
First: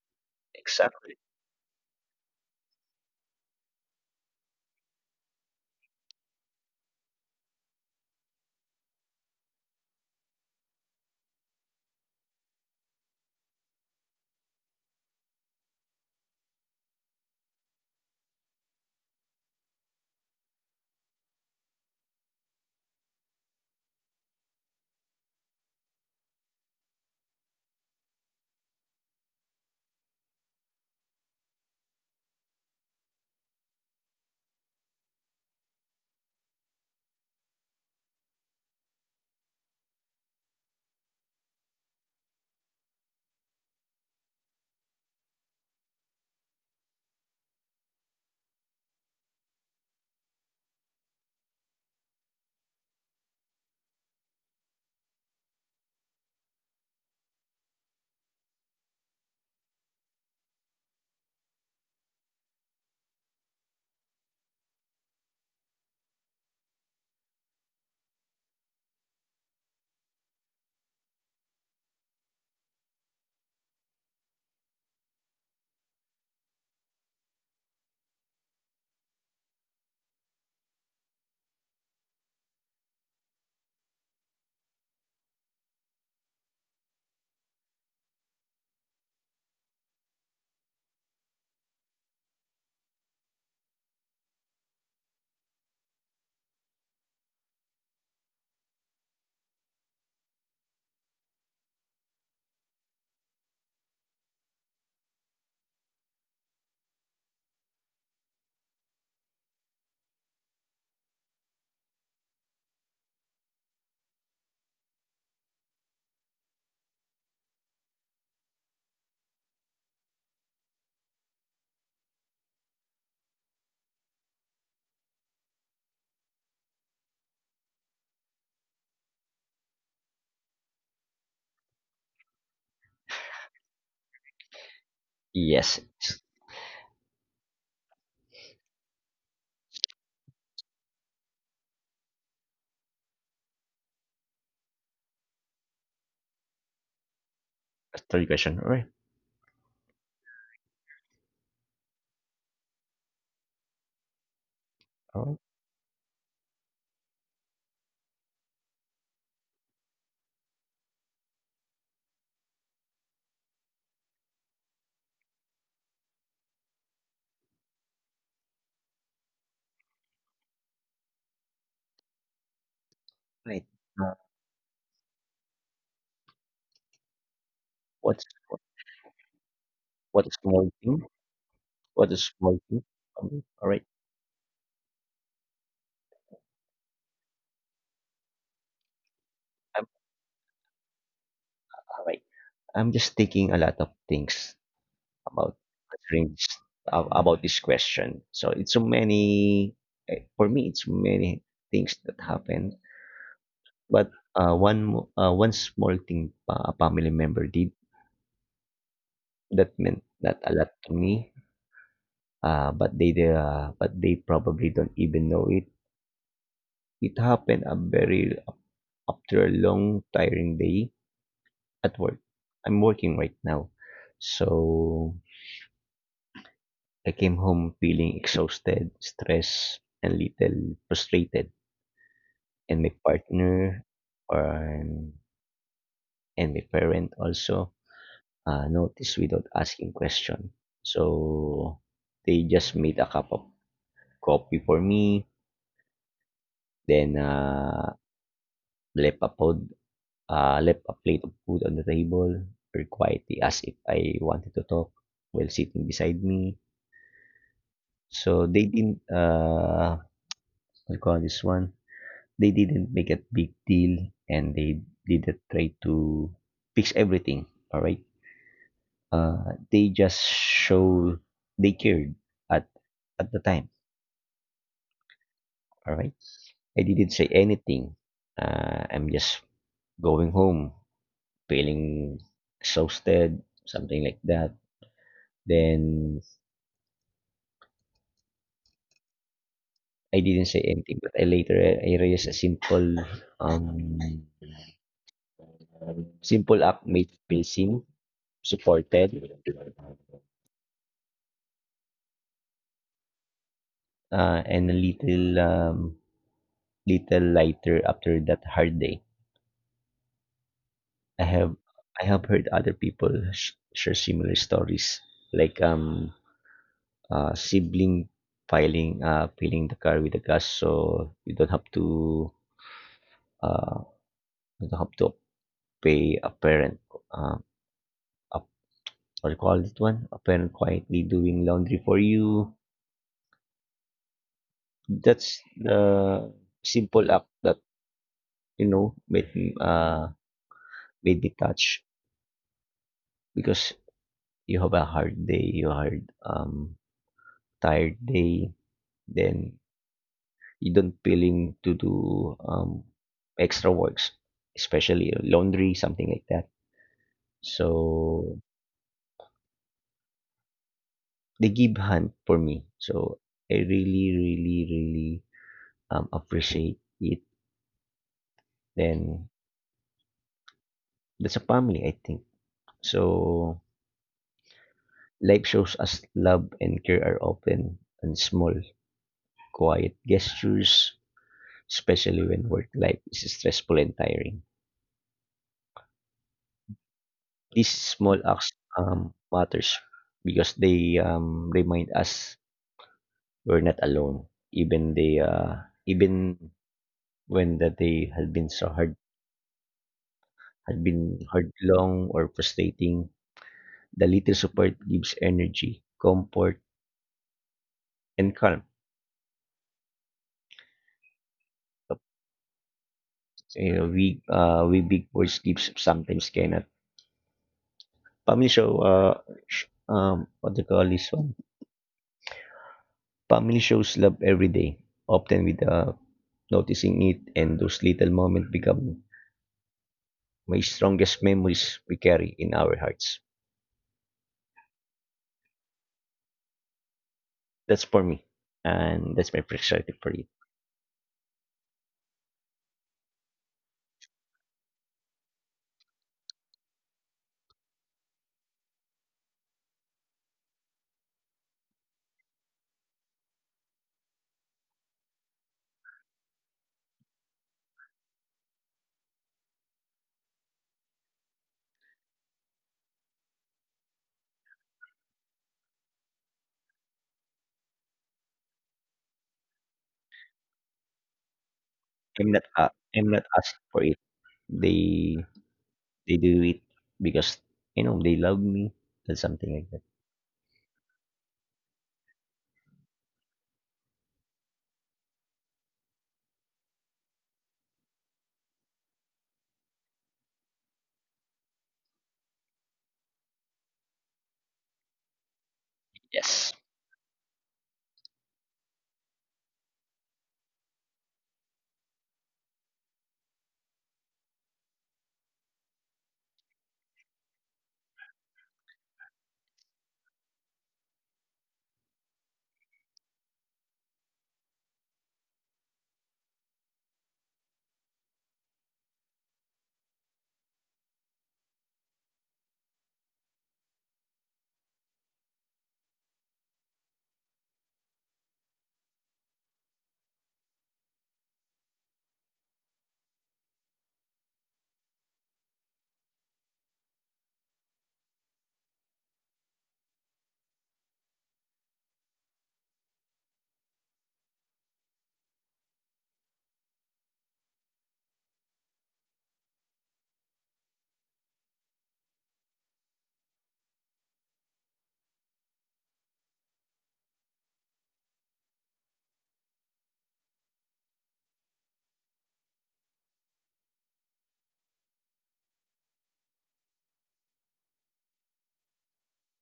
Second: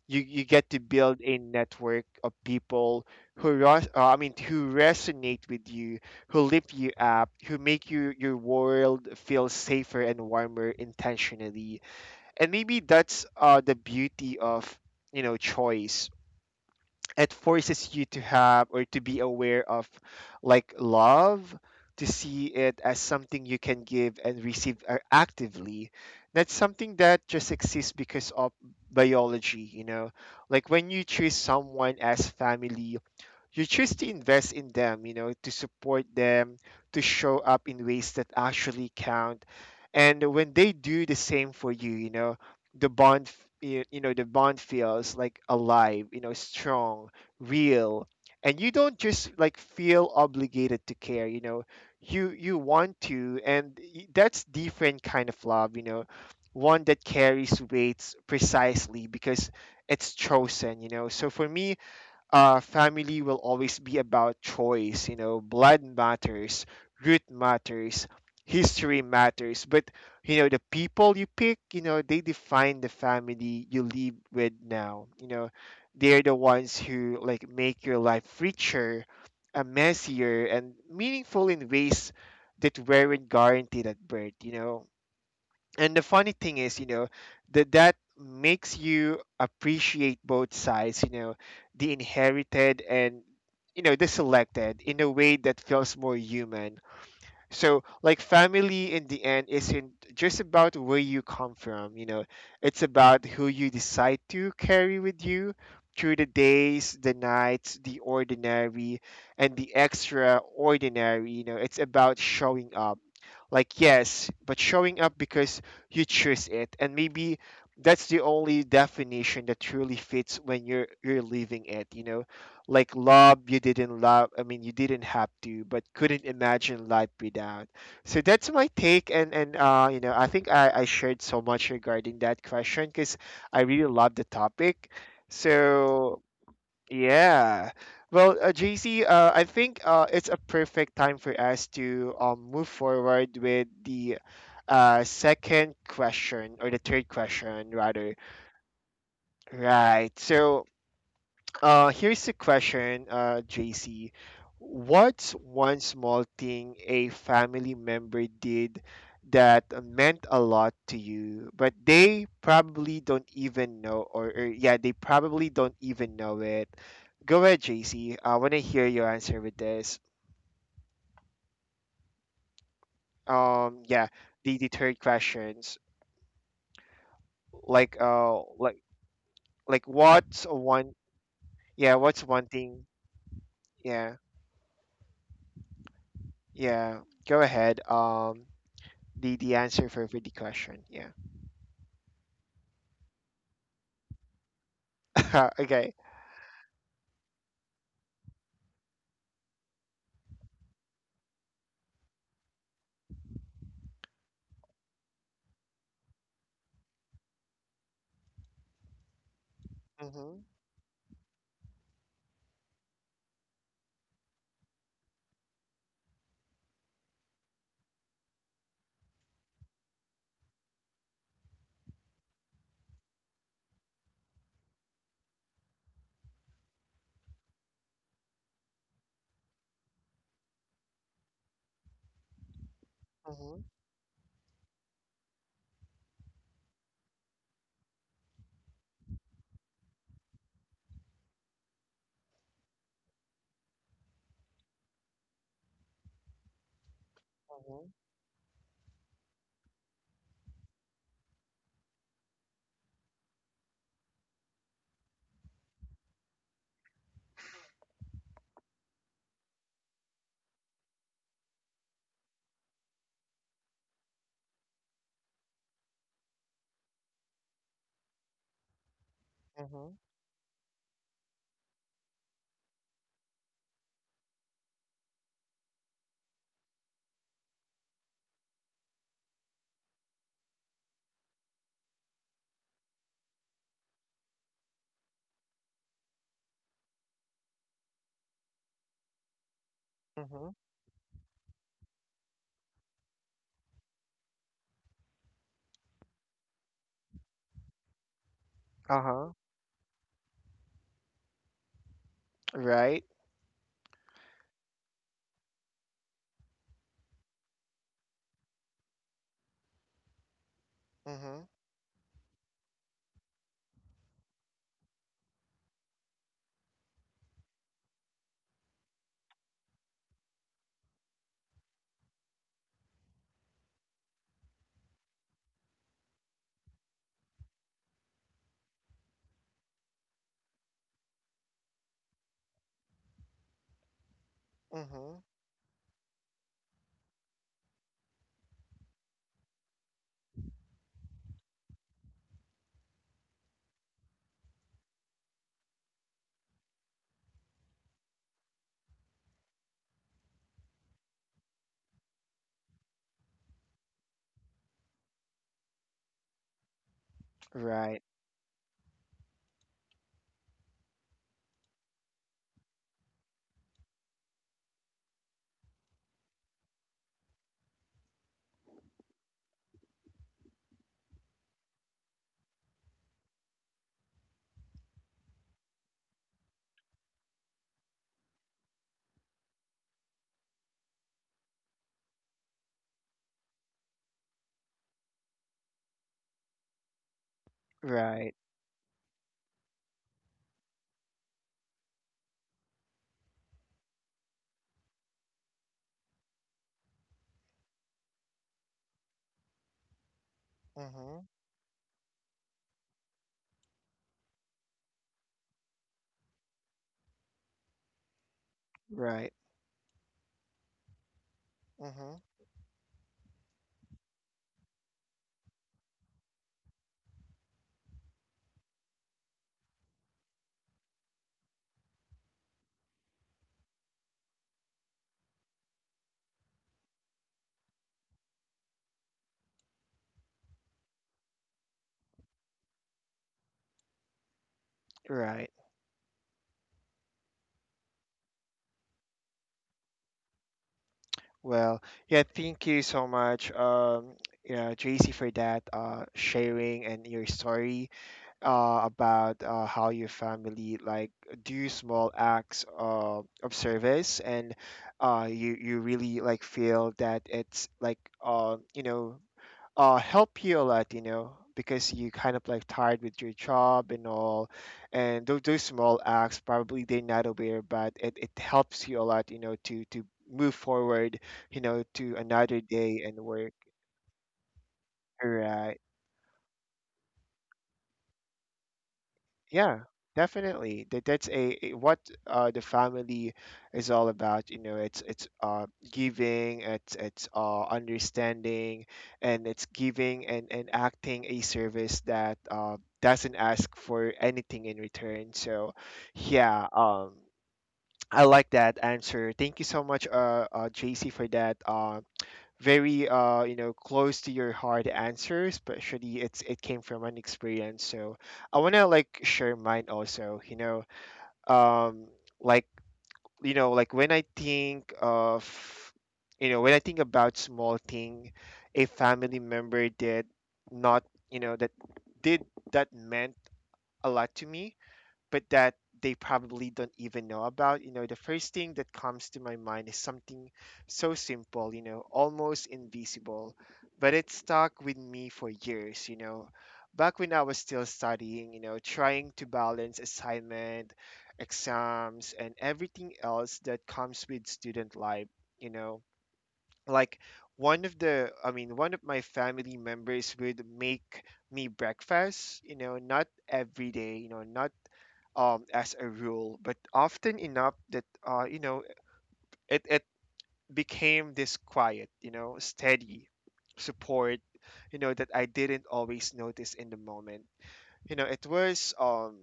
A: you get to
B: exactly.
A: build a network of people who I mean who resonate with you, who lift you up, who make you your world feel safer and warmer intentionally. And maybe that's the beauty of, you know, choice. It forces you to have or to be aware of like love, to see it as something you can give and receive actively, not something that just exists because of biology, you know. Like when you choose someone as family, you choose to invest in them, you know, to support them, to show up in ways that actually count. And when they do the same for you, you know, the you know, the bond feels like alive, you know, strong, real. And you don't just like feel obligated to care, you know. You want to, and that's different kind of love, you know, one that carries weights precisely because it's chosen, you know. So for me, family will always be about choice. You know, blood matters, root matters, history matters. But you know, the people you pick, you know, they define the family you live with now. You know, they're the ones who like make your life richer, messier, and meaningful in ways that weren't guaranteed at birth. You know, and the funny thing is, you know, that makes you appreciate both sides, you know, the inherited and, you know, the selected in a way that feels more human. So, like, family in the end isn't just about where you come from, you know, it's about who you decide to carry with you through the days, the nights, the ordinary, and the extraordinary. You know, it's about showing up. Like, yes, but showing up because you choose it. And maybe that's the only definition that truly fits when you're leaving it, you know, like love you didn't love, I mean you didn't have to but couldn't imagine life without. So that's my take, and you know, I think I shared so much regarding that question because I really love the topic.
B: Yes, it's-
A: So yeah. Well, JC, I think it's a perfect time for us to move forward with the, uh, second question, or the third question
B: That's
A: rather.
B: third question. All right.
A: Right. So, here's the question, JC. What's
B: All
A: one small thing a family member did that meant a lot to you, but they probably don't even know, or, yeah, they probably don't even know it? Go ahead, JC. I want to hear your answer with this.
B: right. Right.
A: Yeah,
B: Uh,
A: the third questions, like
B: what's
A: uh,
B: what,
A: like like
B: what is
A: what's
B: small
A: one,
B: thing?
A: yeah,
B: What
A: what's
B: is
A: one
B: small thing?
A: thing,
B: All right.
A: yeah, yeah. Go ahead. The
B: I'm
A: answer for, the question. Yeah.
B: all right. I'm just thinking a lot of things about
A: (laughs) Okay.
B: answering about this question. So it's so many. For me, it's many things that happen. But, one small thing, a family member did that meant that
A: Mhm.
B: a lot to me, but they probably don't even know it. It happened a very after a long, tiring day at work. I'm working right now. So, I came home feeling exhausted, stressed, and little frustrated, and my
A: Mhm.
B: partner, um, and my parent also, notice without asking question. So they just made a cup of coffee for me, then,
A: Mhm.
B: left a pod, left a plate of food on the table very quietly as if I wanted to talk while sitting beside me. So they didn't what you call this one. They didn't make a big deal and they didn't try to fix everything. All right. They
A: Mhm.
B: just show they cared at at the time. All right. I didn't say anything. I'm just going home, feeling exhausted, something like that. Then I didn't
A: Mhm.
B: say anything, but I later I realized a simple, um, simple act made me feel seen,
A: Uh
B: supported,
A: huh. Right.
B: and a little, little lighter after that hard day. I
A: Mhm.
B: have I have heard other people share similar stories, like sibling filing filing the car with the gas, so you don't have to uh, you don't have to pay a parent. Uh, a, what do you call it one? A parent quietly doing laundry for you.
A: Mhm.
B: That's the simple act that made made me touch, because you have a hard day, you hard tired day, then you don't feeling to do extra works, especially laundry, something like that.
A: Right.
B: So they give hand for me. So I really, really, really appreciate it. And that's a family, I think. So life shows us love and care are often and small, quiet gestures, especially when work life is stressful and tiring. These small
A: Right.
B: acts matters because they remind us we're not alone, even they even when the day has been so hard had been
A: Mhm.
B: hard, long, or frustrating, the little support gives energy, comfort, and calm.
A: Right. Mhm.
B: You know, we big boys gives sometimes cannot. Family show what they call this one. Family shows love every day, often with noticing it, and those little moments become my strongest memories we carry in our hearts.
A: Right.
B: That's for me, and that's my perspective for it.
A: Well, yeah. Thank you so much, yeah, Tracy, for that sharing and your story, about how your family like do small acts of service, and you really like feel that it's like, you know, help you a lot, you know, because you kind of like tired with your job and all, and those small acts probably they're not aware, but it helps you a lot, you know, to move forward, you know, to another day
B: I'm
A: and
B: not
A: work.
B: asking for it. They
A: Right.
B: They do it because, you know, they love me and something like
A: Yeah,
B: that.
A: definitely. That's a, what, the family is all about. You know, it's giving, it's understanding, and it's giving and, acting a service that, doesn't ask for anything in return. So,
B: Yes.
A: yeah, I like that answer. Thank you so much, uh, JC, for that. Very you know close to your heart answer, especially it's it came from an experience. So I want to like share mine also, you know. um like, you know, like when I think of, you know, when I think about small thing a family member did, not, you know, that did, that meant a lot to me, but that they probably don't even know about. You know, the first thing that comes to my mind is something so simple, you know, almost invisible, but it stuck with me for years, you know. Back when I was still studying, you know, trying to balance assignment, exams, and everything else that comes with student life, you know, like one of the, I mean, one of my family members would make me breakfast, you know, not every day, you know, not, as a rule, but often enough that, you know, it became this quiet, you know, steady support, you know, that I didn't always notice in the moment. You know, it was,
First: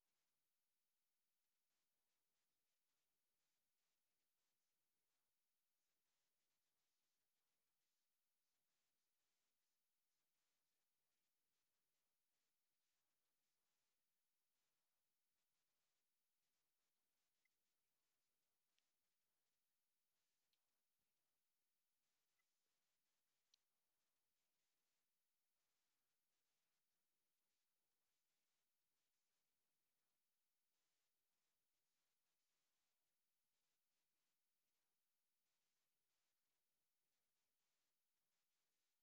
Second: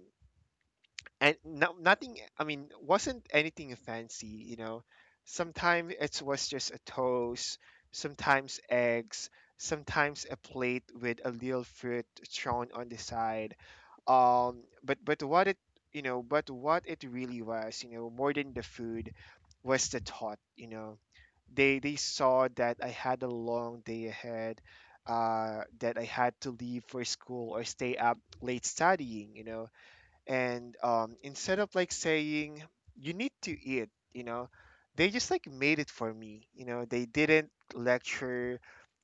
A: and no, nothing. I mean, wasn't anything fancy, you know. Sometimes it was just a toast, sometimes eggs, sometimes a plate with a little fruit thrown on the side. But what it, you know, but what it really was, you know, more than the food, was the thought, you know. They saw that I had a long day ahead, that I had to leave for school or stay up late studying, you know. And, instead of like saying you need to eat, you know, they just like made it for me, you know. They didn't lecture,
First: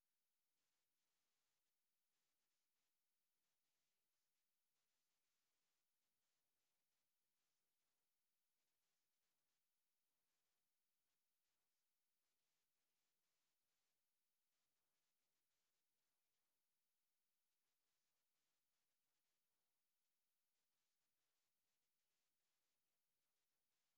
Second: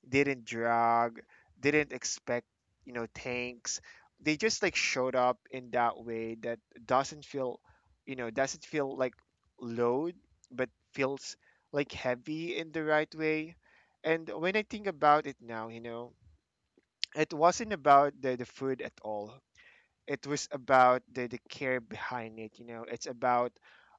A: didn't drag, didn't expect, you know, tanks. They just like showed up in that way that doesn't feel, you know, doesn't feel like load, but feels like heavy in the right way. And when I think about it now, you know, it wasn't about the food at all. It was about the care behind it, you know. It's about,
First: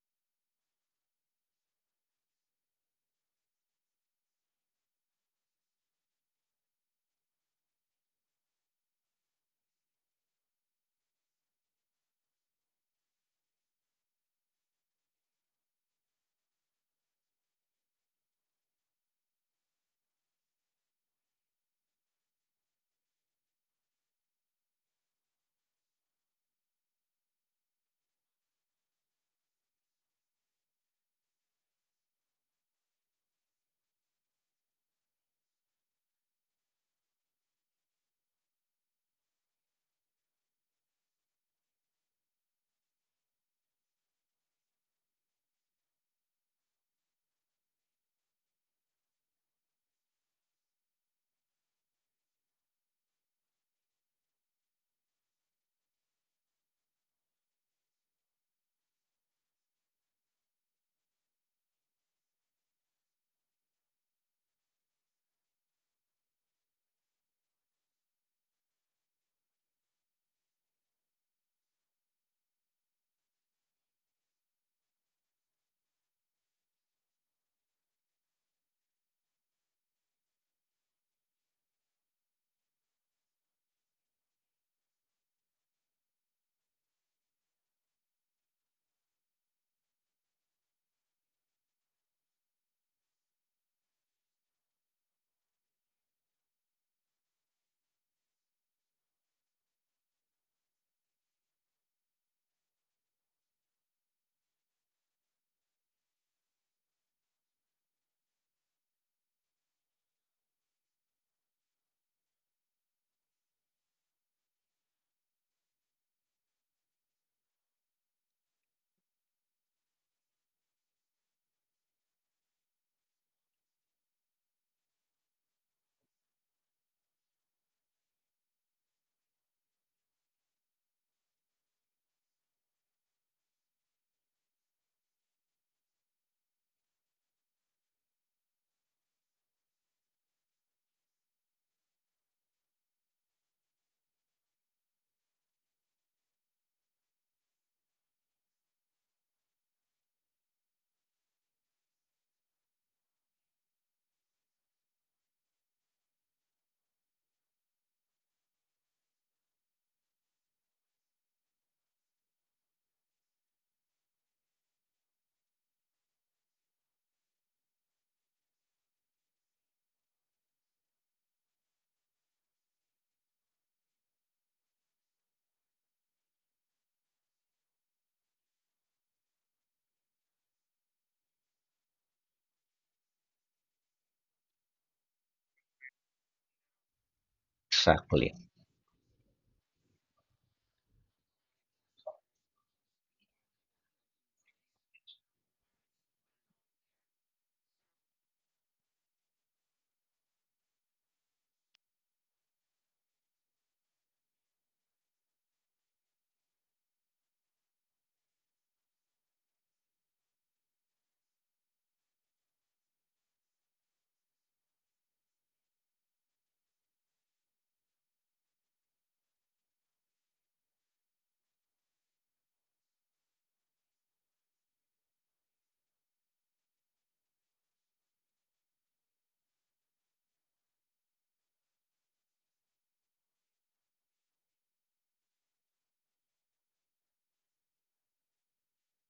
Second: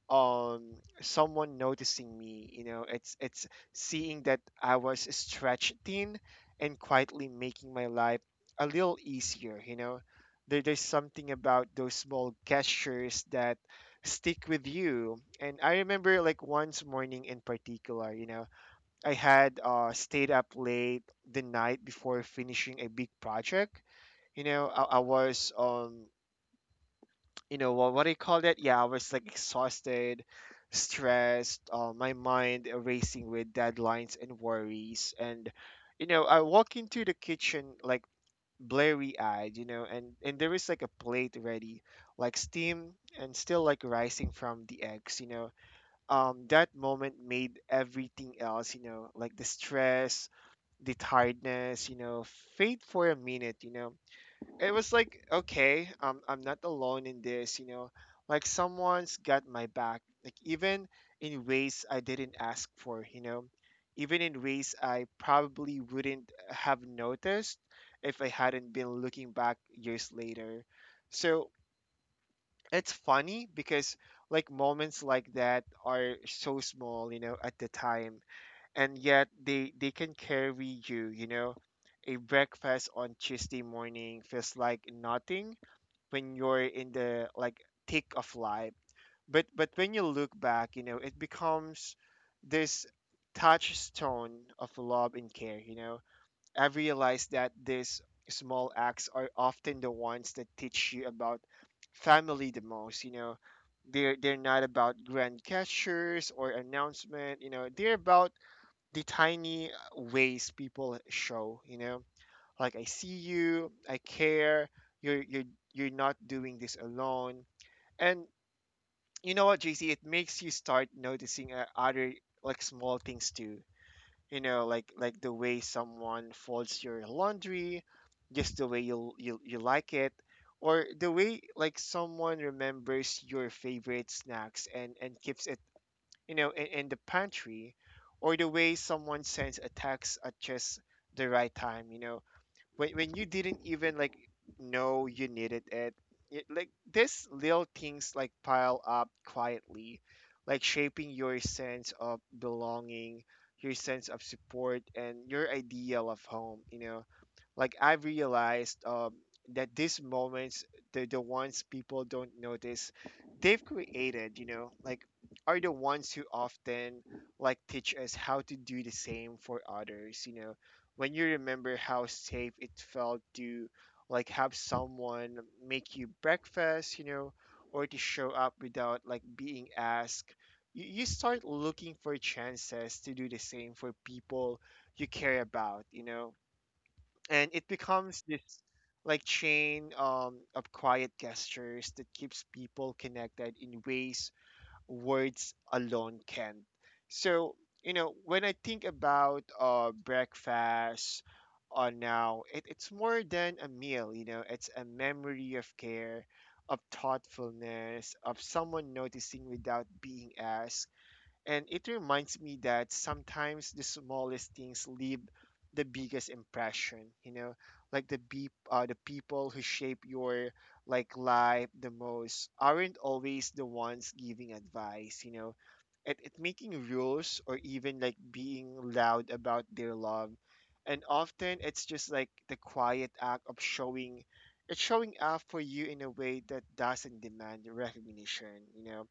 A: um someone noticing me, you know. It's seeing that I was stretched thin and quietly making my life a little easier, you know. There's something about those small gestures that stick with you. And I remember like once morning in particular, you know, I had stayed up late the night before finishing a big project, you know. I was, you know what, do you call that, yeah, I was like exhausted, stressed, my mind racing with deadlines and worries. And you know, I walk into the kitchen like blurry eyed, you know, and there is like a plate ready, like steam and still like rising from the eggs, you know. That moment made everything else, you know, like the stress, the tiredness, you know, fade for a minute, you know. It was like, okay, I'm not alone in this, you know, like someone's got my back, like even in ways I didn't ask for, you know, even in ways I probably wouldn't have noticed if I hadn't been looking back years later. So it's funny because like moments like that are so small, you know, at the time, and yet they can carry you, you know. A breakfast on Tuesday morning feels like nothing when you're in the like thick of life. But when you look back, you know, it becomes this touchstone of love and care, you know. I realized that these small acts are often the ones that teach you about family the most, you know. They're not about grand gestures or announcement, you know. They're about the tiny ways people show, you know, like, I see you, I care. You're you're not doing this alone. And you know what, JC? It makes you start noticing, other like small things too. You know, like the way someone folds your laundry, just the way you you like it, or the way like someone remembers your favorite snacks and keeps it, you know, in, the pantry, or the way someone sends a text at just the right time. You know, when you didn't even like know you needed it, it like these little things like pile up quietly, like shaping your sense of belonging, your sense of support, and your ideal of home. You know, like I realized, that these moments, the ones people don't notice they've created, you know, like are the ones who often like teach us how to do the same for others, you know. When you remember how safe it felt to like have someone make you breakfast, you know, or to show up without like being asked, you start looking for chances to do the same for people you care about, you know. And it becomes
B: Exactly.
A: this like chain, of quiet gestures that keeps people connected in ways words alone can. So, you know, when I think about, breakfast, now it's more than a meal, you know. It's a memory of care, of thoughtfulness, of someone noticing without being asked. And it reminds me that sometimes the smallest things leave the biggest impression, you know, like the beep, the people who shape your like life the most aren't always the ones giving advice, you know. It making rules or even like being loud about their love. And often it's just like the quiet act of showing, it's showing up for you in a way that doesn't demand recognition, you know.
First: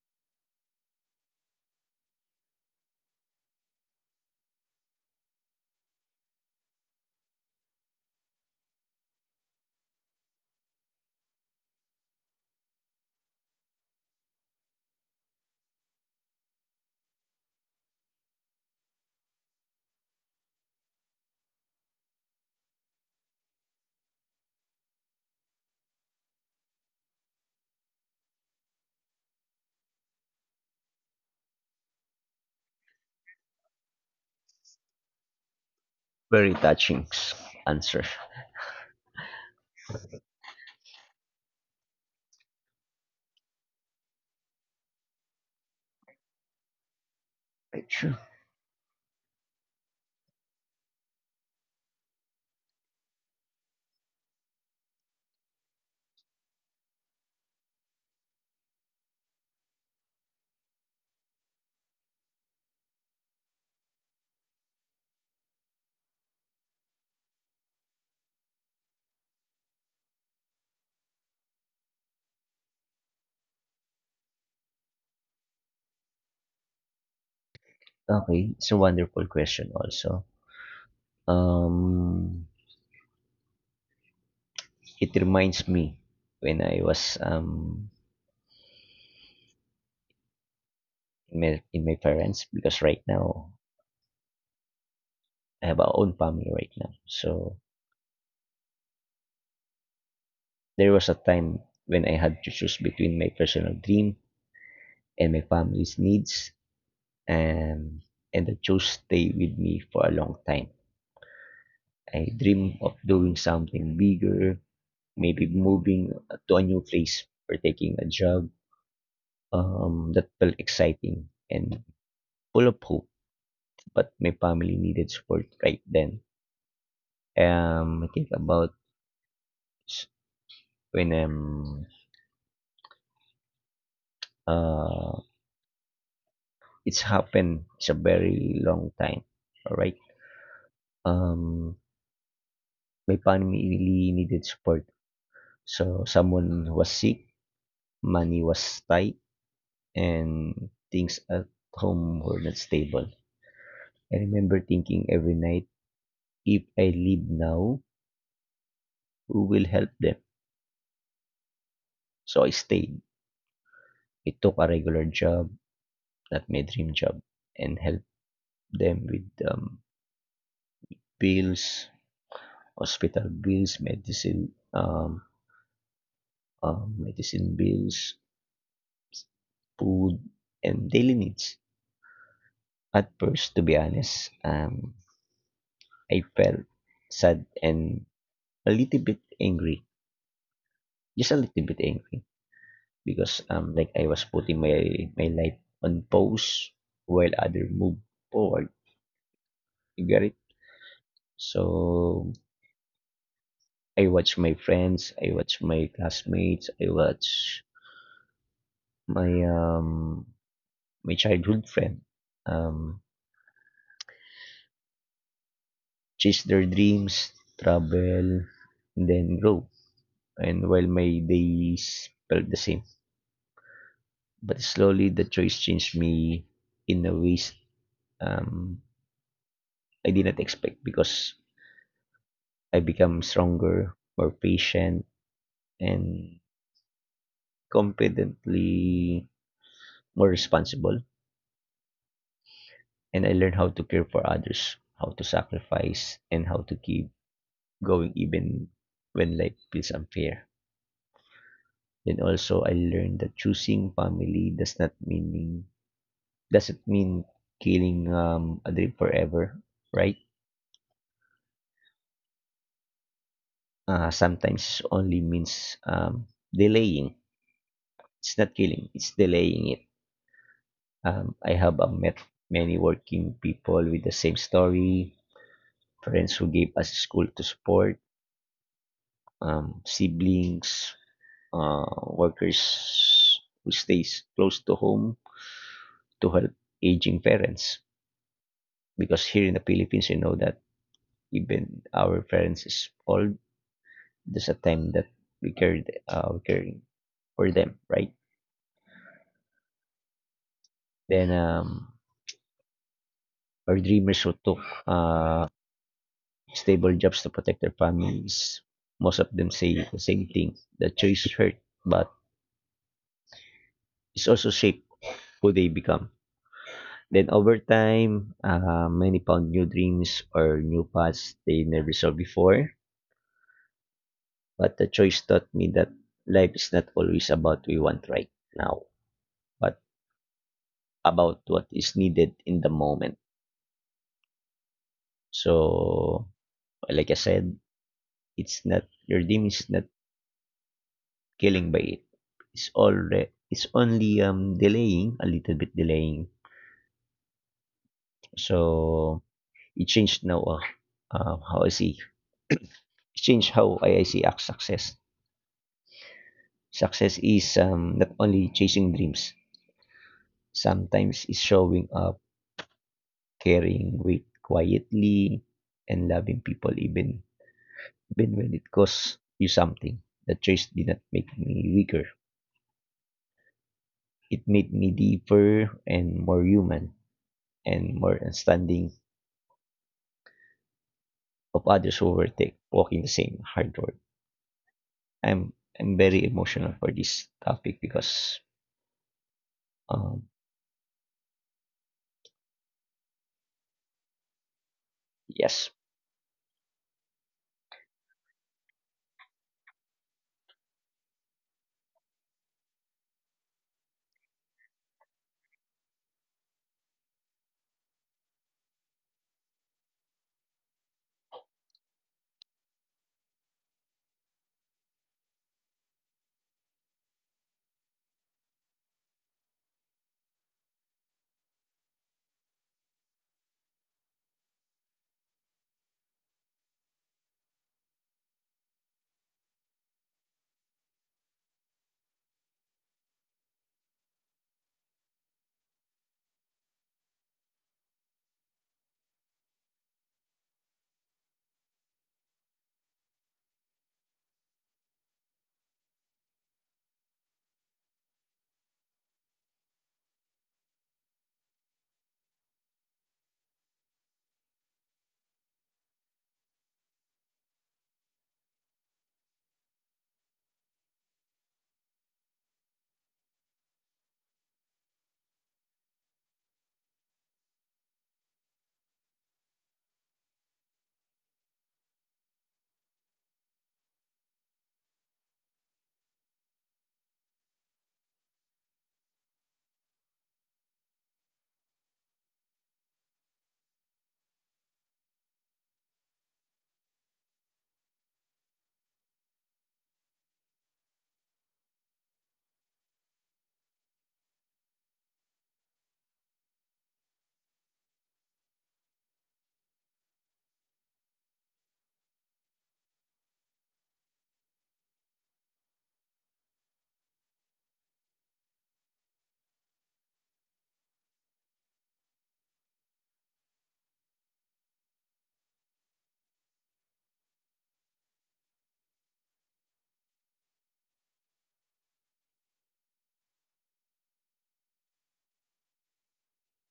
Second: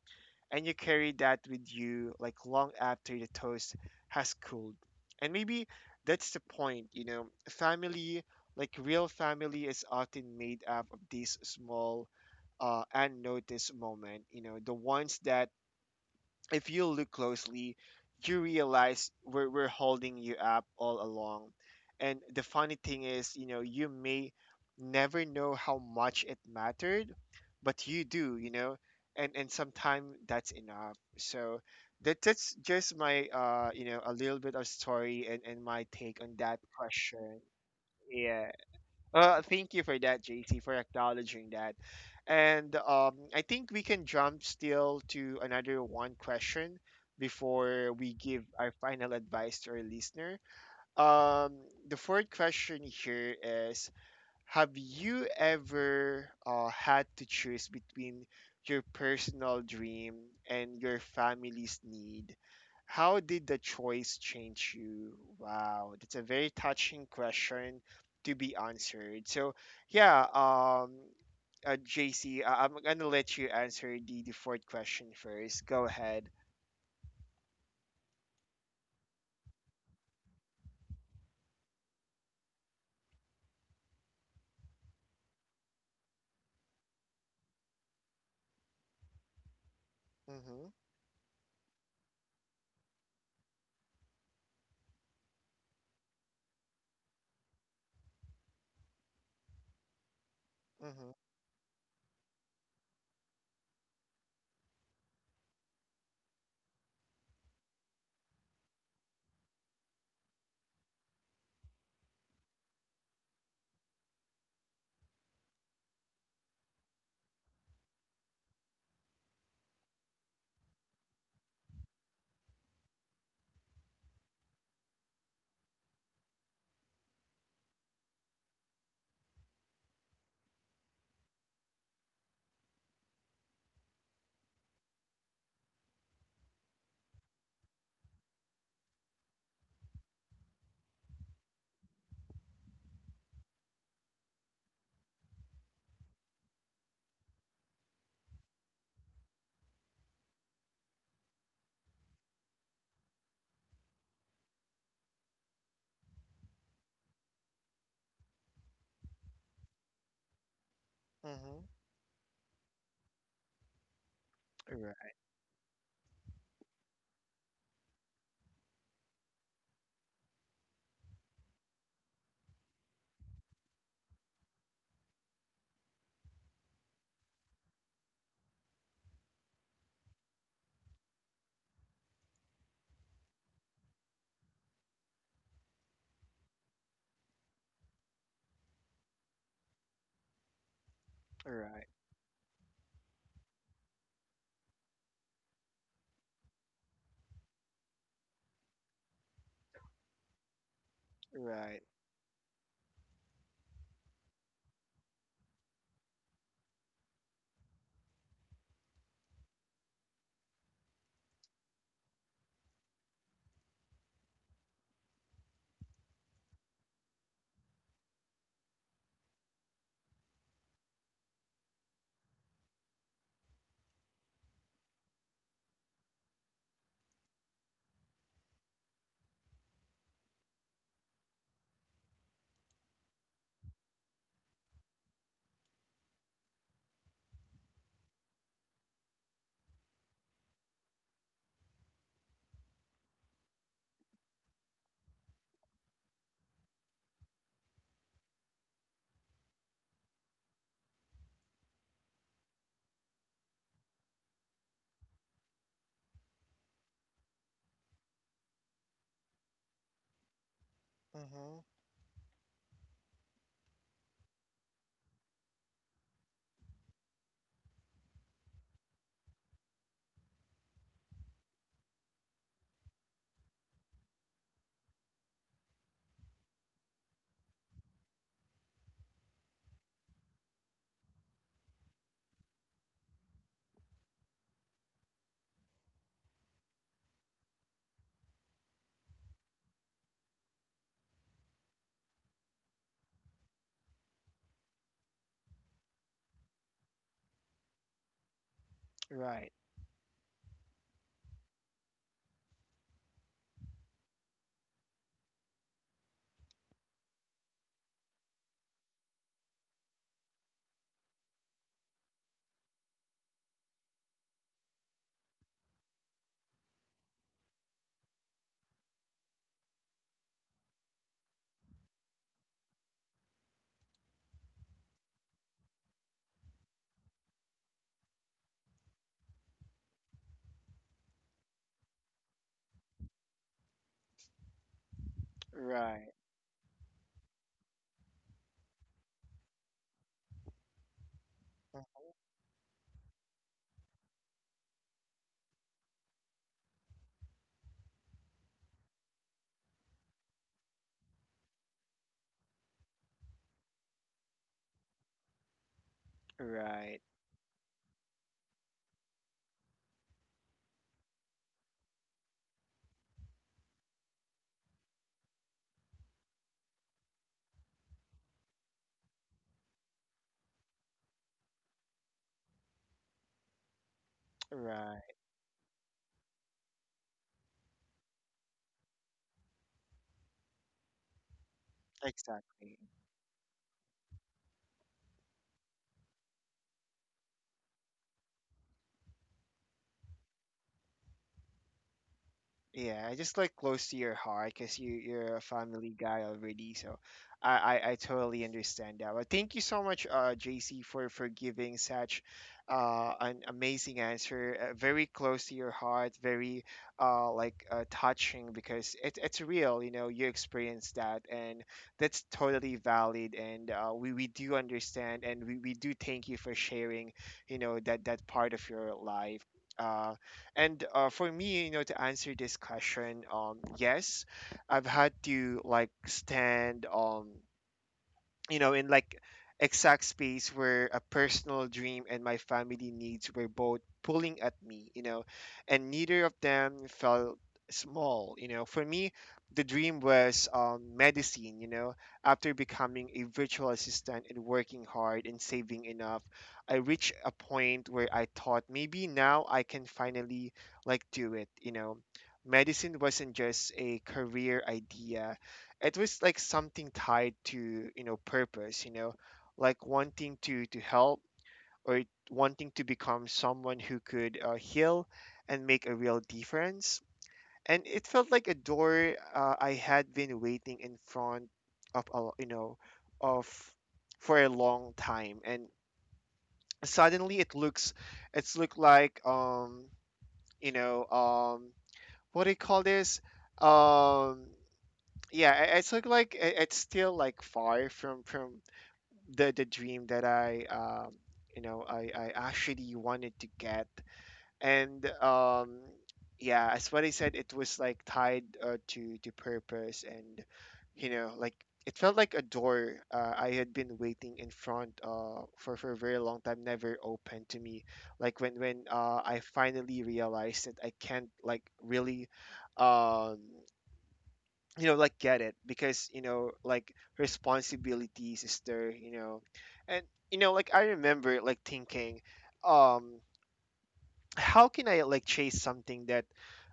A: And you carry that with you like long after the toast has cooled. And maybe that's the point, you know. Family, like real family is often made up of these small, unnoticed moment, you know, the ones that, if you look closely, you realize we're holding you up all along. And the funny thing is, you know, you may never know how much it mattered, but you do, you know. And sometimes that's enough. So that's just my, you know, a little bit of story and my take on
B: Very
A: that
B: touching
A: question.
B: answer.
A: Yeah. Thank you for that, JC, for acknowledging that. And I think we can jump still to another one question
B: Right,
A: before we
B: sure.
A: give our final advice to our listener. Um, the fourth question here is, have you ever had to choose between your personal dream and your family's need? How did the choice change you? Wow, that's a very touching question to be answered. So, yeah, JC, am gonna let you answer the fourth question first. Go ahead.
B: Okay, it's a wonderful question also. Um, it reminds me when I was
A: Mm-hmm.
B: in my parents, because right now I have our own family right now. So there was
A: Mm-hmm.
B: a time when I had to choose between my personal dream and my family's needs, and and I chose stay with me for a long time. I dream of doing something bigger, maybe moving to a new place or taking a job that felt exciting and full of hope. But my family needed support right then. I think about s- when uh it's happened. It's a very long time. All right. Um, my family really needed support. So someone was sick, money was tight, and things at home were not stable. I remember thinking every night, if I leave now, who will help them?
A: Mm-hmm.
B: So I stayed. I took a regular
A: Right.
B: job, not my dream job, and helped them with bills, hospital bills, medicine, medicine bills, food, and daily needs. At first, to be honest, I felt sad and a little bit angry, just a little bit
A: Right.
B: angry because like I was putting my life on pause while other move forward. You get it?
A: Right.
B: So I watch my friends, I watch my classmates, I watch my um my childhood friend um chase their dreams, travel, and then grow. And while my days felt the same, but slowly the choice changed me in a ways um I did not expect, because I become stronger, more patient, and competently more responsible. And I learn how to care for others, how to sacrifice, and how to keep going even when life feels unfair. Then also I learned that choosing family does not meaning doesn't mean killing a dream forever, right?
A: Mm-hmm.
B: Sometimes only means delaying. It's not killing. It's delaying it. I have met many working people with the same story, friends who gave us school to support, siblings, uh, workers who stays close to home to help aging parents. Because here in the Philippines, you know that even our parents is old, there's a time that we caring for them, right?
A: Right.
B: Then our dreamers who took uh, stable jobs to protect their families. Most of them say the same thing. The choice hurt, but it's also shaped who they become. Then over time, many found new dreams or new paths they never saw before. But the choice taught me that life is not always about what we want right now, but about what is needed in the moment.
A: Right.
B: So, like I said, it's not your dream is not killing by it. It's only delaying, a little bit delaying. So it changed now how I see. It changed how I see success.
A: Right.
B: Success is not only chasing dreams. Sometimes it's showing up, caring weight quietly, and loving people even when it costs you something. The chase did not make me weaker. It made me
A: Right.
B: deeper and more human and more understanding of others who were take,
A: Exactly.
B: walking the same hard road. I'm I'm very emotional for this topic because um,
A: Yeah, just like close to your heart because you're a
B: yes.
A: family guy already, so I totally understand that. But thank you so much, JC, for giving such an amazing answer, very close to your heart, very touching because it's real, you know, you experience that, and that's totally valid, and we do understand, and we do thank you for sharing, you know, that part of your life. Uh, And for me, you know, to answer this question, yes, I've had to like stand. You know, in like exact space where a personal dream and my family needs were both pulling at me, you know, and neither of them felt small, you know. For me, the dream was medicine, you know. After becoming a virtual assistant and working hard and saving enough, I reached a point where I thought maybe now I can finally like do it, you know. Medicine wasn't just a career idea, it was like something tied to, you know, purpose, you know, like wanting to help, or wanting to become someone who could heal and make a real difference. And it felt like a door I had been waiting in front of a, you know, of, for a long time, and suddenly it's looked like, you know, what do you call this, um yeah, it's like, it's still like far from the dream that I, you know, I actually wanted to get. And yeah, as what I said, it was like tied, to purpose, and you know like it felt like a door I had been waiting in front for a very long time, never opened to me. Like when I finally realized that I can't like really, um you know, like get it, because you know like responsibilities is there, you know. And you know like I remember like thinking, um how can I like chase something that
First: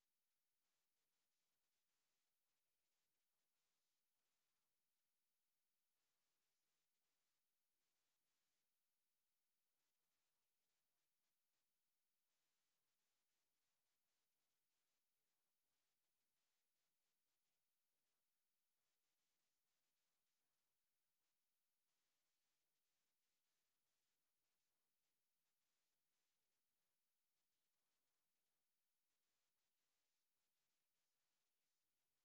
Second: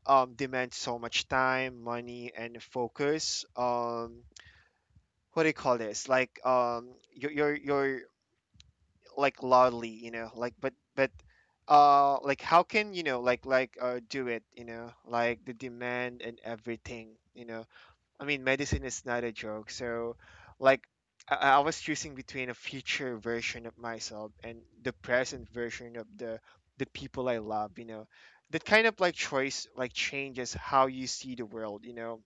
A: demands so much time, money and focus, what do you call this, like, you're like loudly, you know, like, but like, how can, you know, like do it, you know, like the demand and everything, you know. I mean, medicine is not a joke. So, like, I was choosing between a future version of myself and the present version of the people I love. You know, that kind of like choice like changes how you see the world. You know,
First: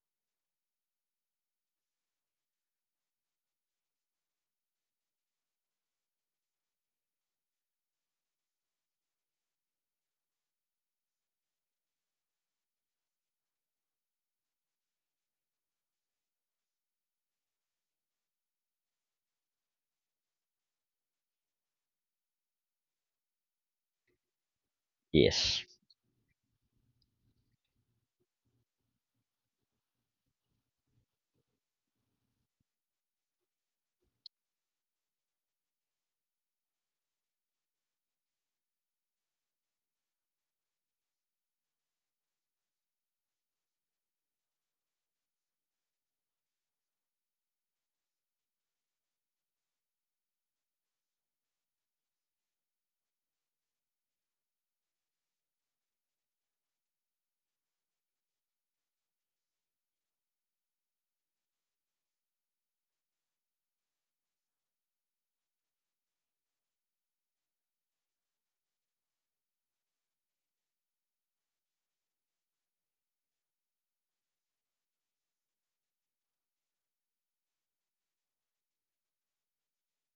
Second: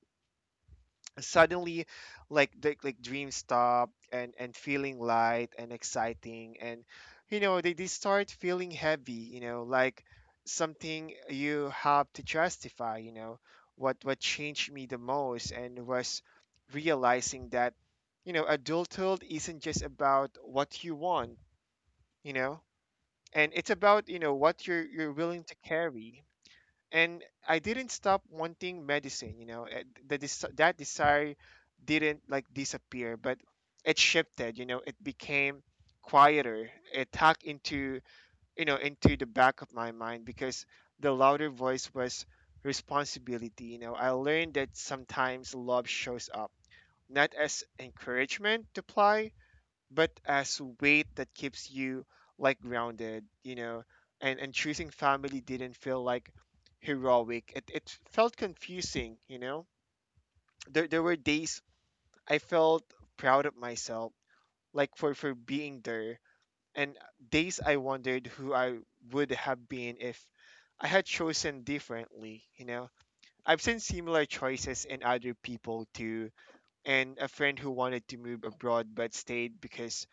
A: suddenly like dreams stop and feeling light and exciting, and you know they start feeling heavy, you know, like something you have to justify, you know. What changed me the most and was realizing that, you know, adulthood isn't just about what you want, you know, and it's about, you know, what you're willing to
B: Yes.
A: carry. And I didn't stop wanting medicine. You know, that desire didn't like disappear, but it shifted. You know, it became quieter. It tucked into, you know, into the back of my mind, because the louder voice was responsibility. You know, I learned that sometimes love shows up not as encouragement to play but as weight that keeps you like grounded, you know, and choosing family didn't feel like heroic. It felt confusing, you know. There were days I felt proud of myself, like for being there, and days I wondered who I would have been if I had chosen differently, you know. I've seen similar choices in other people too, and a friend who wanted to move abroad but stayed because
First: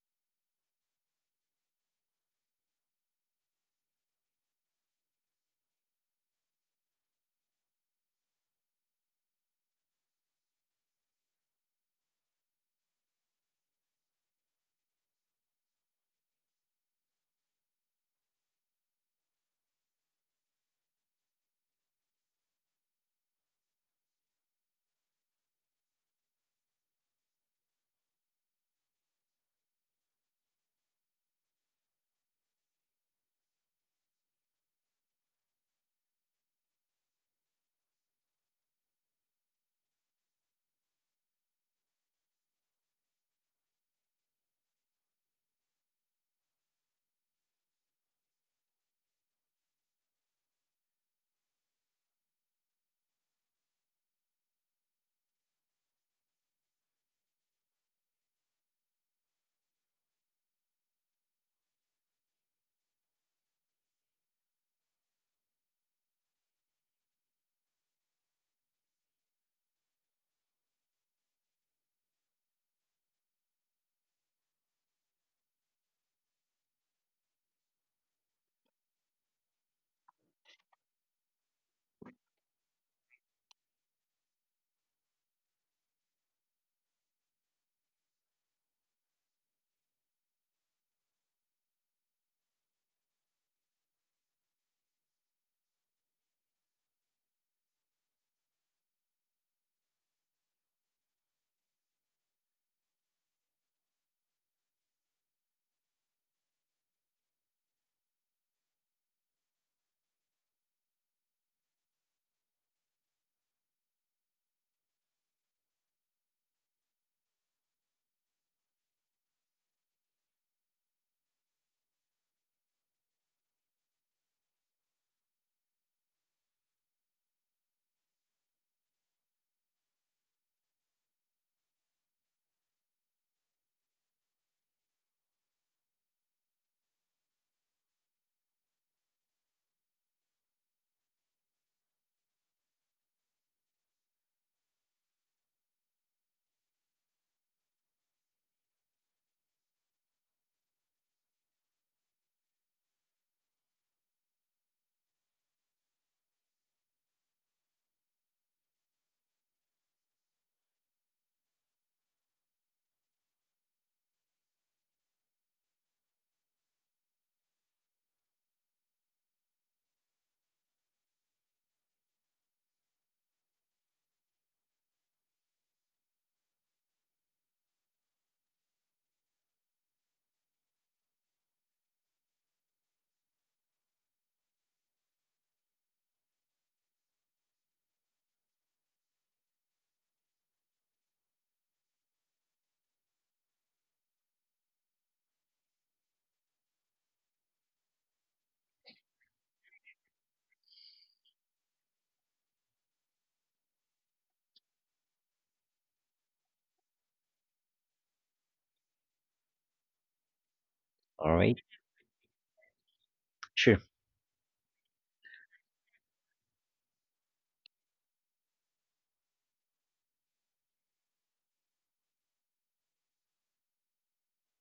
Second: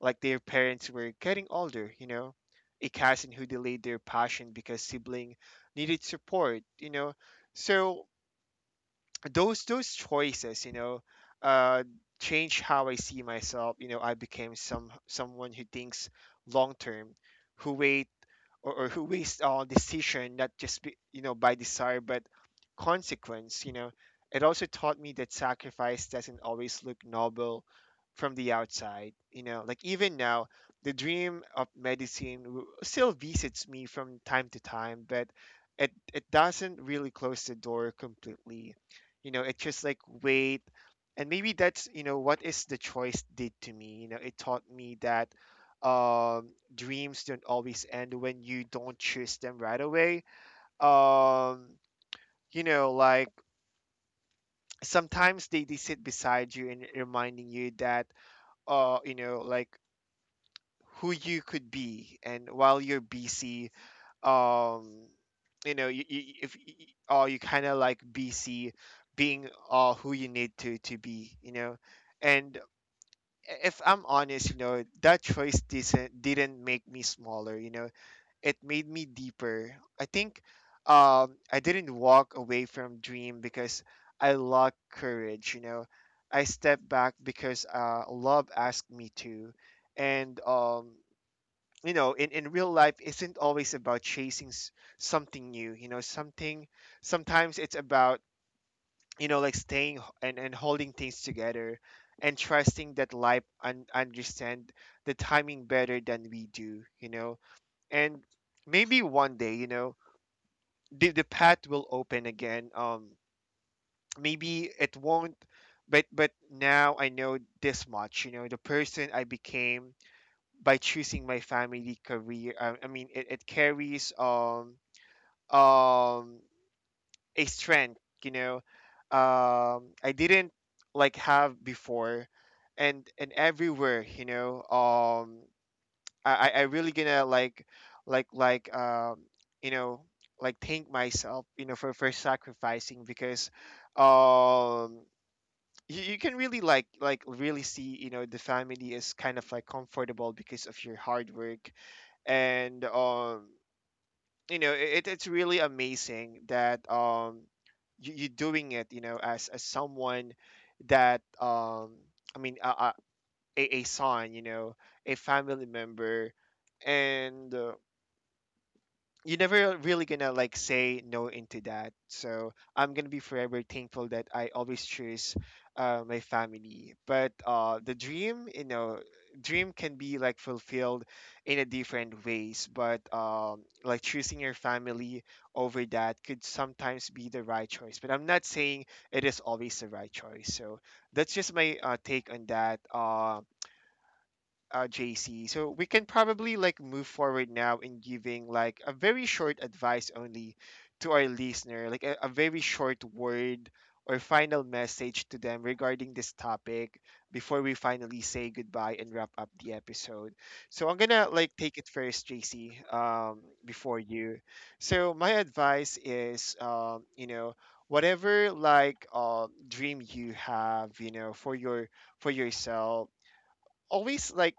A: like their parents were getting older, you know, a cousin who delayed their passion because sibling needed support, you know. So those choices, you know, uh change how I see myself, you know. I became someone who thinks long term, who wait, or who waits on decision, not just you know, by desire but consequence, you know. It also taught me that sacrifice doesn't always look noble from the outside, you know. Like even now, the dream of medicine still visits me from time to time, but it doesn't really close the door completely, you know. It just like wait. And maybe that's, you know, what is the choice did to me, you know. It taught me that dreams don't always end when you don't choose them right away. um you know, like sometimes they sit beside you and reminding you that, you know, like who you could be. And while you're busy, um you know, you if y- y- or you kind of like bc being who you need to be, you know. And if I'm honest, you know, that choice didn't make me smaller, you know. It made me deeper, I think. I didn't walk away from dream because I lacked courage, you know. I stepped back because love asked me to. And you know, in real life isn't always about chasing something new, you know. Something, sometimes it's about, you know, like staying and holding things together, and trusting that life understand the timing better than we do, you know. And maybe one day, you know, the path will open again. Maybe it won't, but now I know this much, you know. The person I became by choosing my family career, I mean, it carries, um a strength, you know, I didn't like have before. And everywhere, you know, I really gonna like, like like um you know, like thank myself, you know, for sacrificing, because um you can really like, really see, you know, the family is kind of like comfortable because of your hard work. And you know, it's really amazing that, you're doing it, you know, as someone that, I mean a son, you know, a family member. And you're never really gonna like say no into that. So I'm gonna be forever thankful that I always choose my family. But the dream, you know, dream can be like fulfilled in a different ways. But like choosing your family over that could sometimes be the right choice. But I'm not saying it is always the right choice. So that's just my take on that. JC. So we can probably like move forward now in giving like a very short advice only to our listener, like a very short word or final message to them regarding this topic before we finally say goodbye and wrap up the episode. So I'm gonna
B: All
A: like
B: right.
A: take it first, JC,
B: Sure.
A: before you. So my advice is, you know, whatever like dream you have, you know, for your for yourself, always like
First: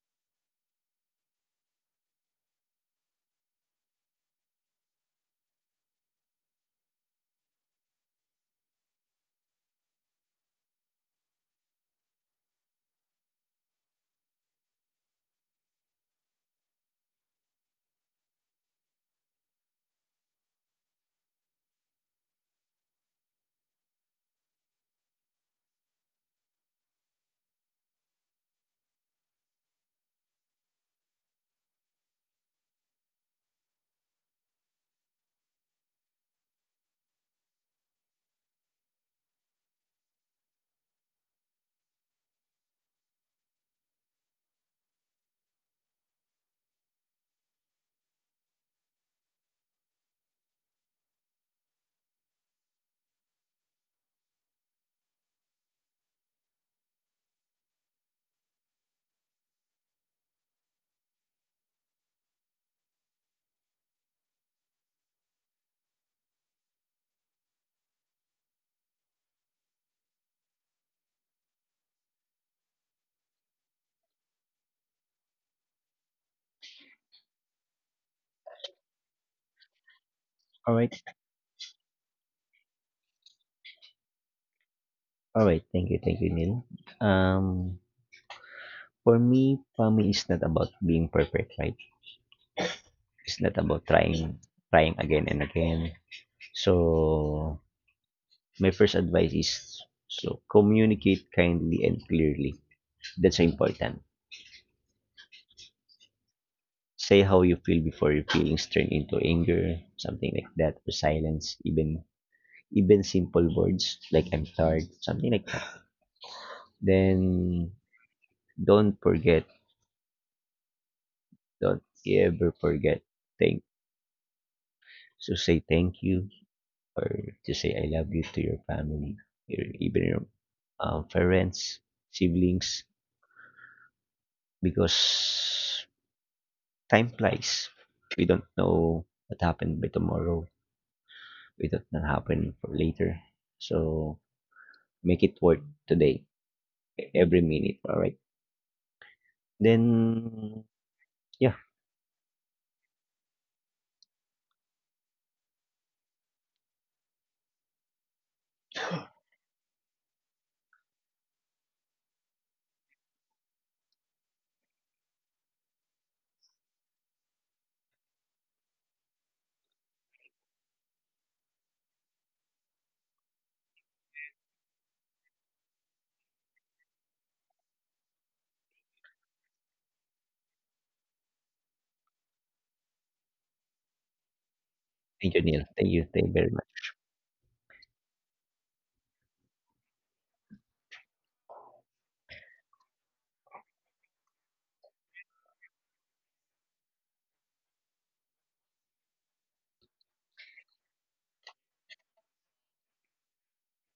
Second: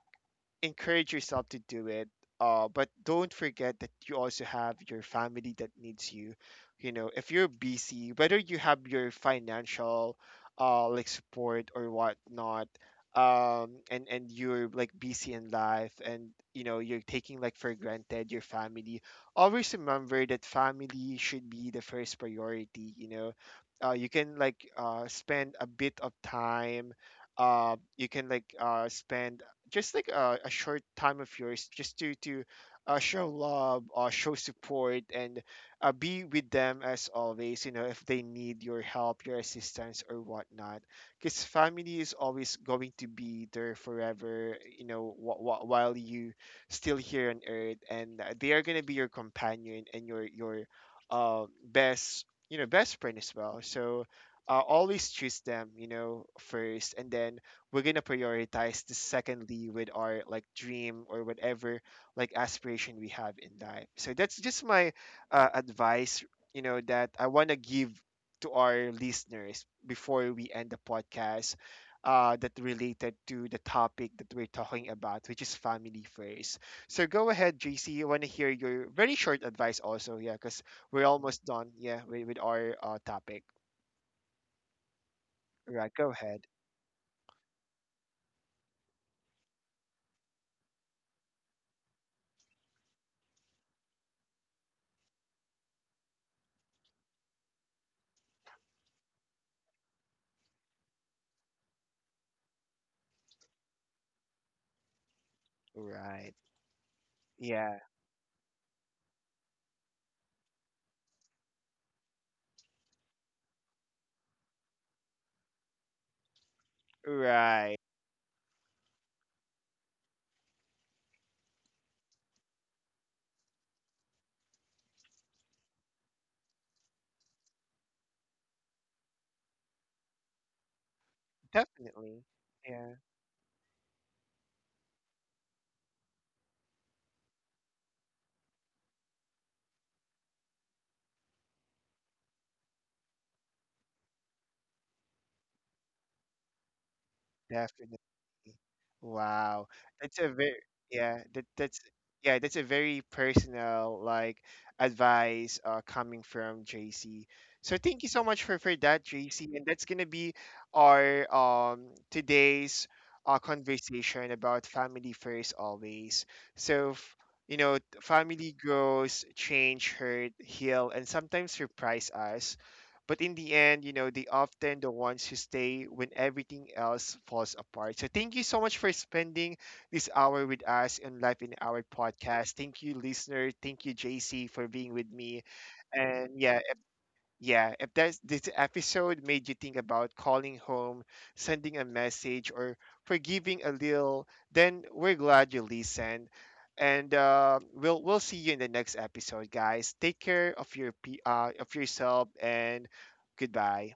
A: encourage yourself to do it. But don't forget that you also have your family that needs you. You know, if you're busy, whether you have your financial like support or whatnot, and you're like busy in life, and you know you're taking like for granted your family. Always remember that family should be the first priority. You know, you can like spend a bit of time you can like spend just like a short time of yours just to show love, show support, and be with them as always, you know, if they need your help, your assistance or whatnot, because family is always going to be there forever, you know, while you still here on earth, and they are going to be your companion and your best, you know, best friend as well. So always choose them, you know, first, and then we're gonna prioritize the secondly with our like dream or whatever like aspiration we have in life. So that's just my advice, you know, that I want to give to our listeners before we end the podcast, that related to the topic that we're talking about, which is family first. So go ahead, JC. I want to hear your very short advice also. Yeah, because
B: All right.
A: we're almost done. Yeah, with our topic.
B: All right. Thank
A: Right,
B: you.
A: go
B: Thank you,
A: ahead.
B: Neil. Um, for me, family is not about being perfect, right? It's not about trying again and again. So my first advice is communicate kindly and clearly. That's so important.
A: Right.
B: Say how you
A: Yeah.
B: feel before your feelings turn into anger, something like that, or silence, even simple words like I'm tired, something like that. Then
A: Right.
B: don't forget Don't ever forget thank to say thank you or to say I love you to your family, your even your parents,
A: Definitely.
B: siblings,
A: Yeah,
B: because time flies. We don't know what happened by tomorrow. We don't know what happened for later. So make it worth today, every minute.
A: definitely.
B: All right.
A: Wow. That's a very
B: Then
A: Yeah, that
B: yeah,
A: that's yeah, that's a very personal like advice coming from JC. So thank you so much for that, JC. And that's gonna be our today's conversation about family first, always. So f- you know, family grows, change, hurt, heal, and sometimes surprise us. But in the end, you know, they often the ones who stay when everything else falls apart. So thank you so much for spending this hour with us on Life in Our podcast. Thank you, listener. Thank you, JC, for being with
B: thank you,
A: me.
B: Neil. Thank you. Thank you
A: And
B: very
A: yeah,
B: much.
A: yeah, if that's, this episode made you think about calling home, sending a message, or forgiving a little, then we're glad you listened. And we'll see you in the next episode, guys. Take care of your of yourself, and goodbye.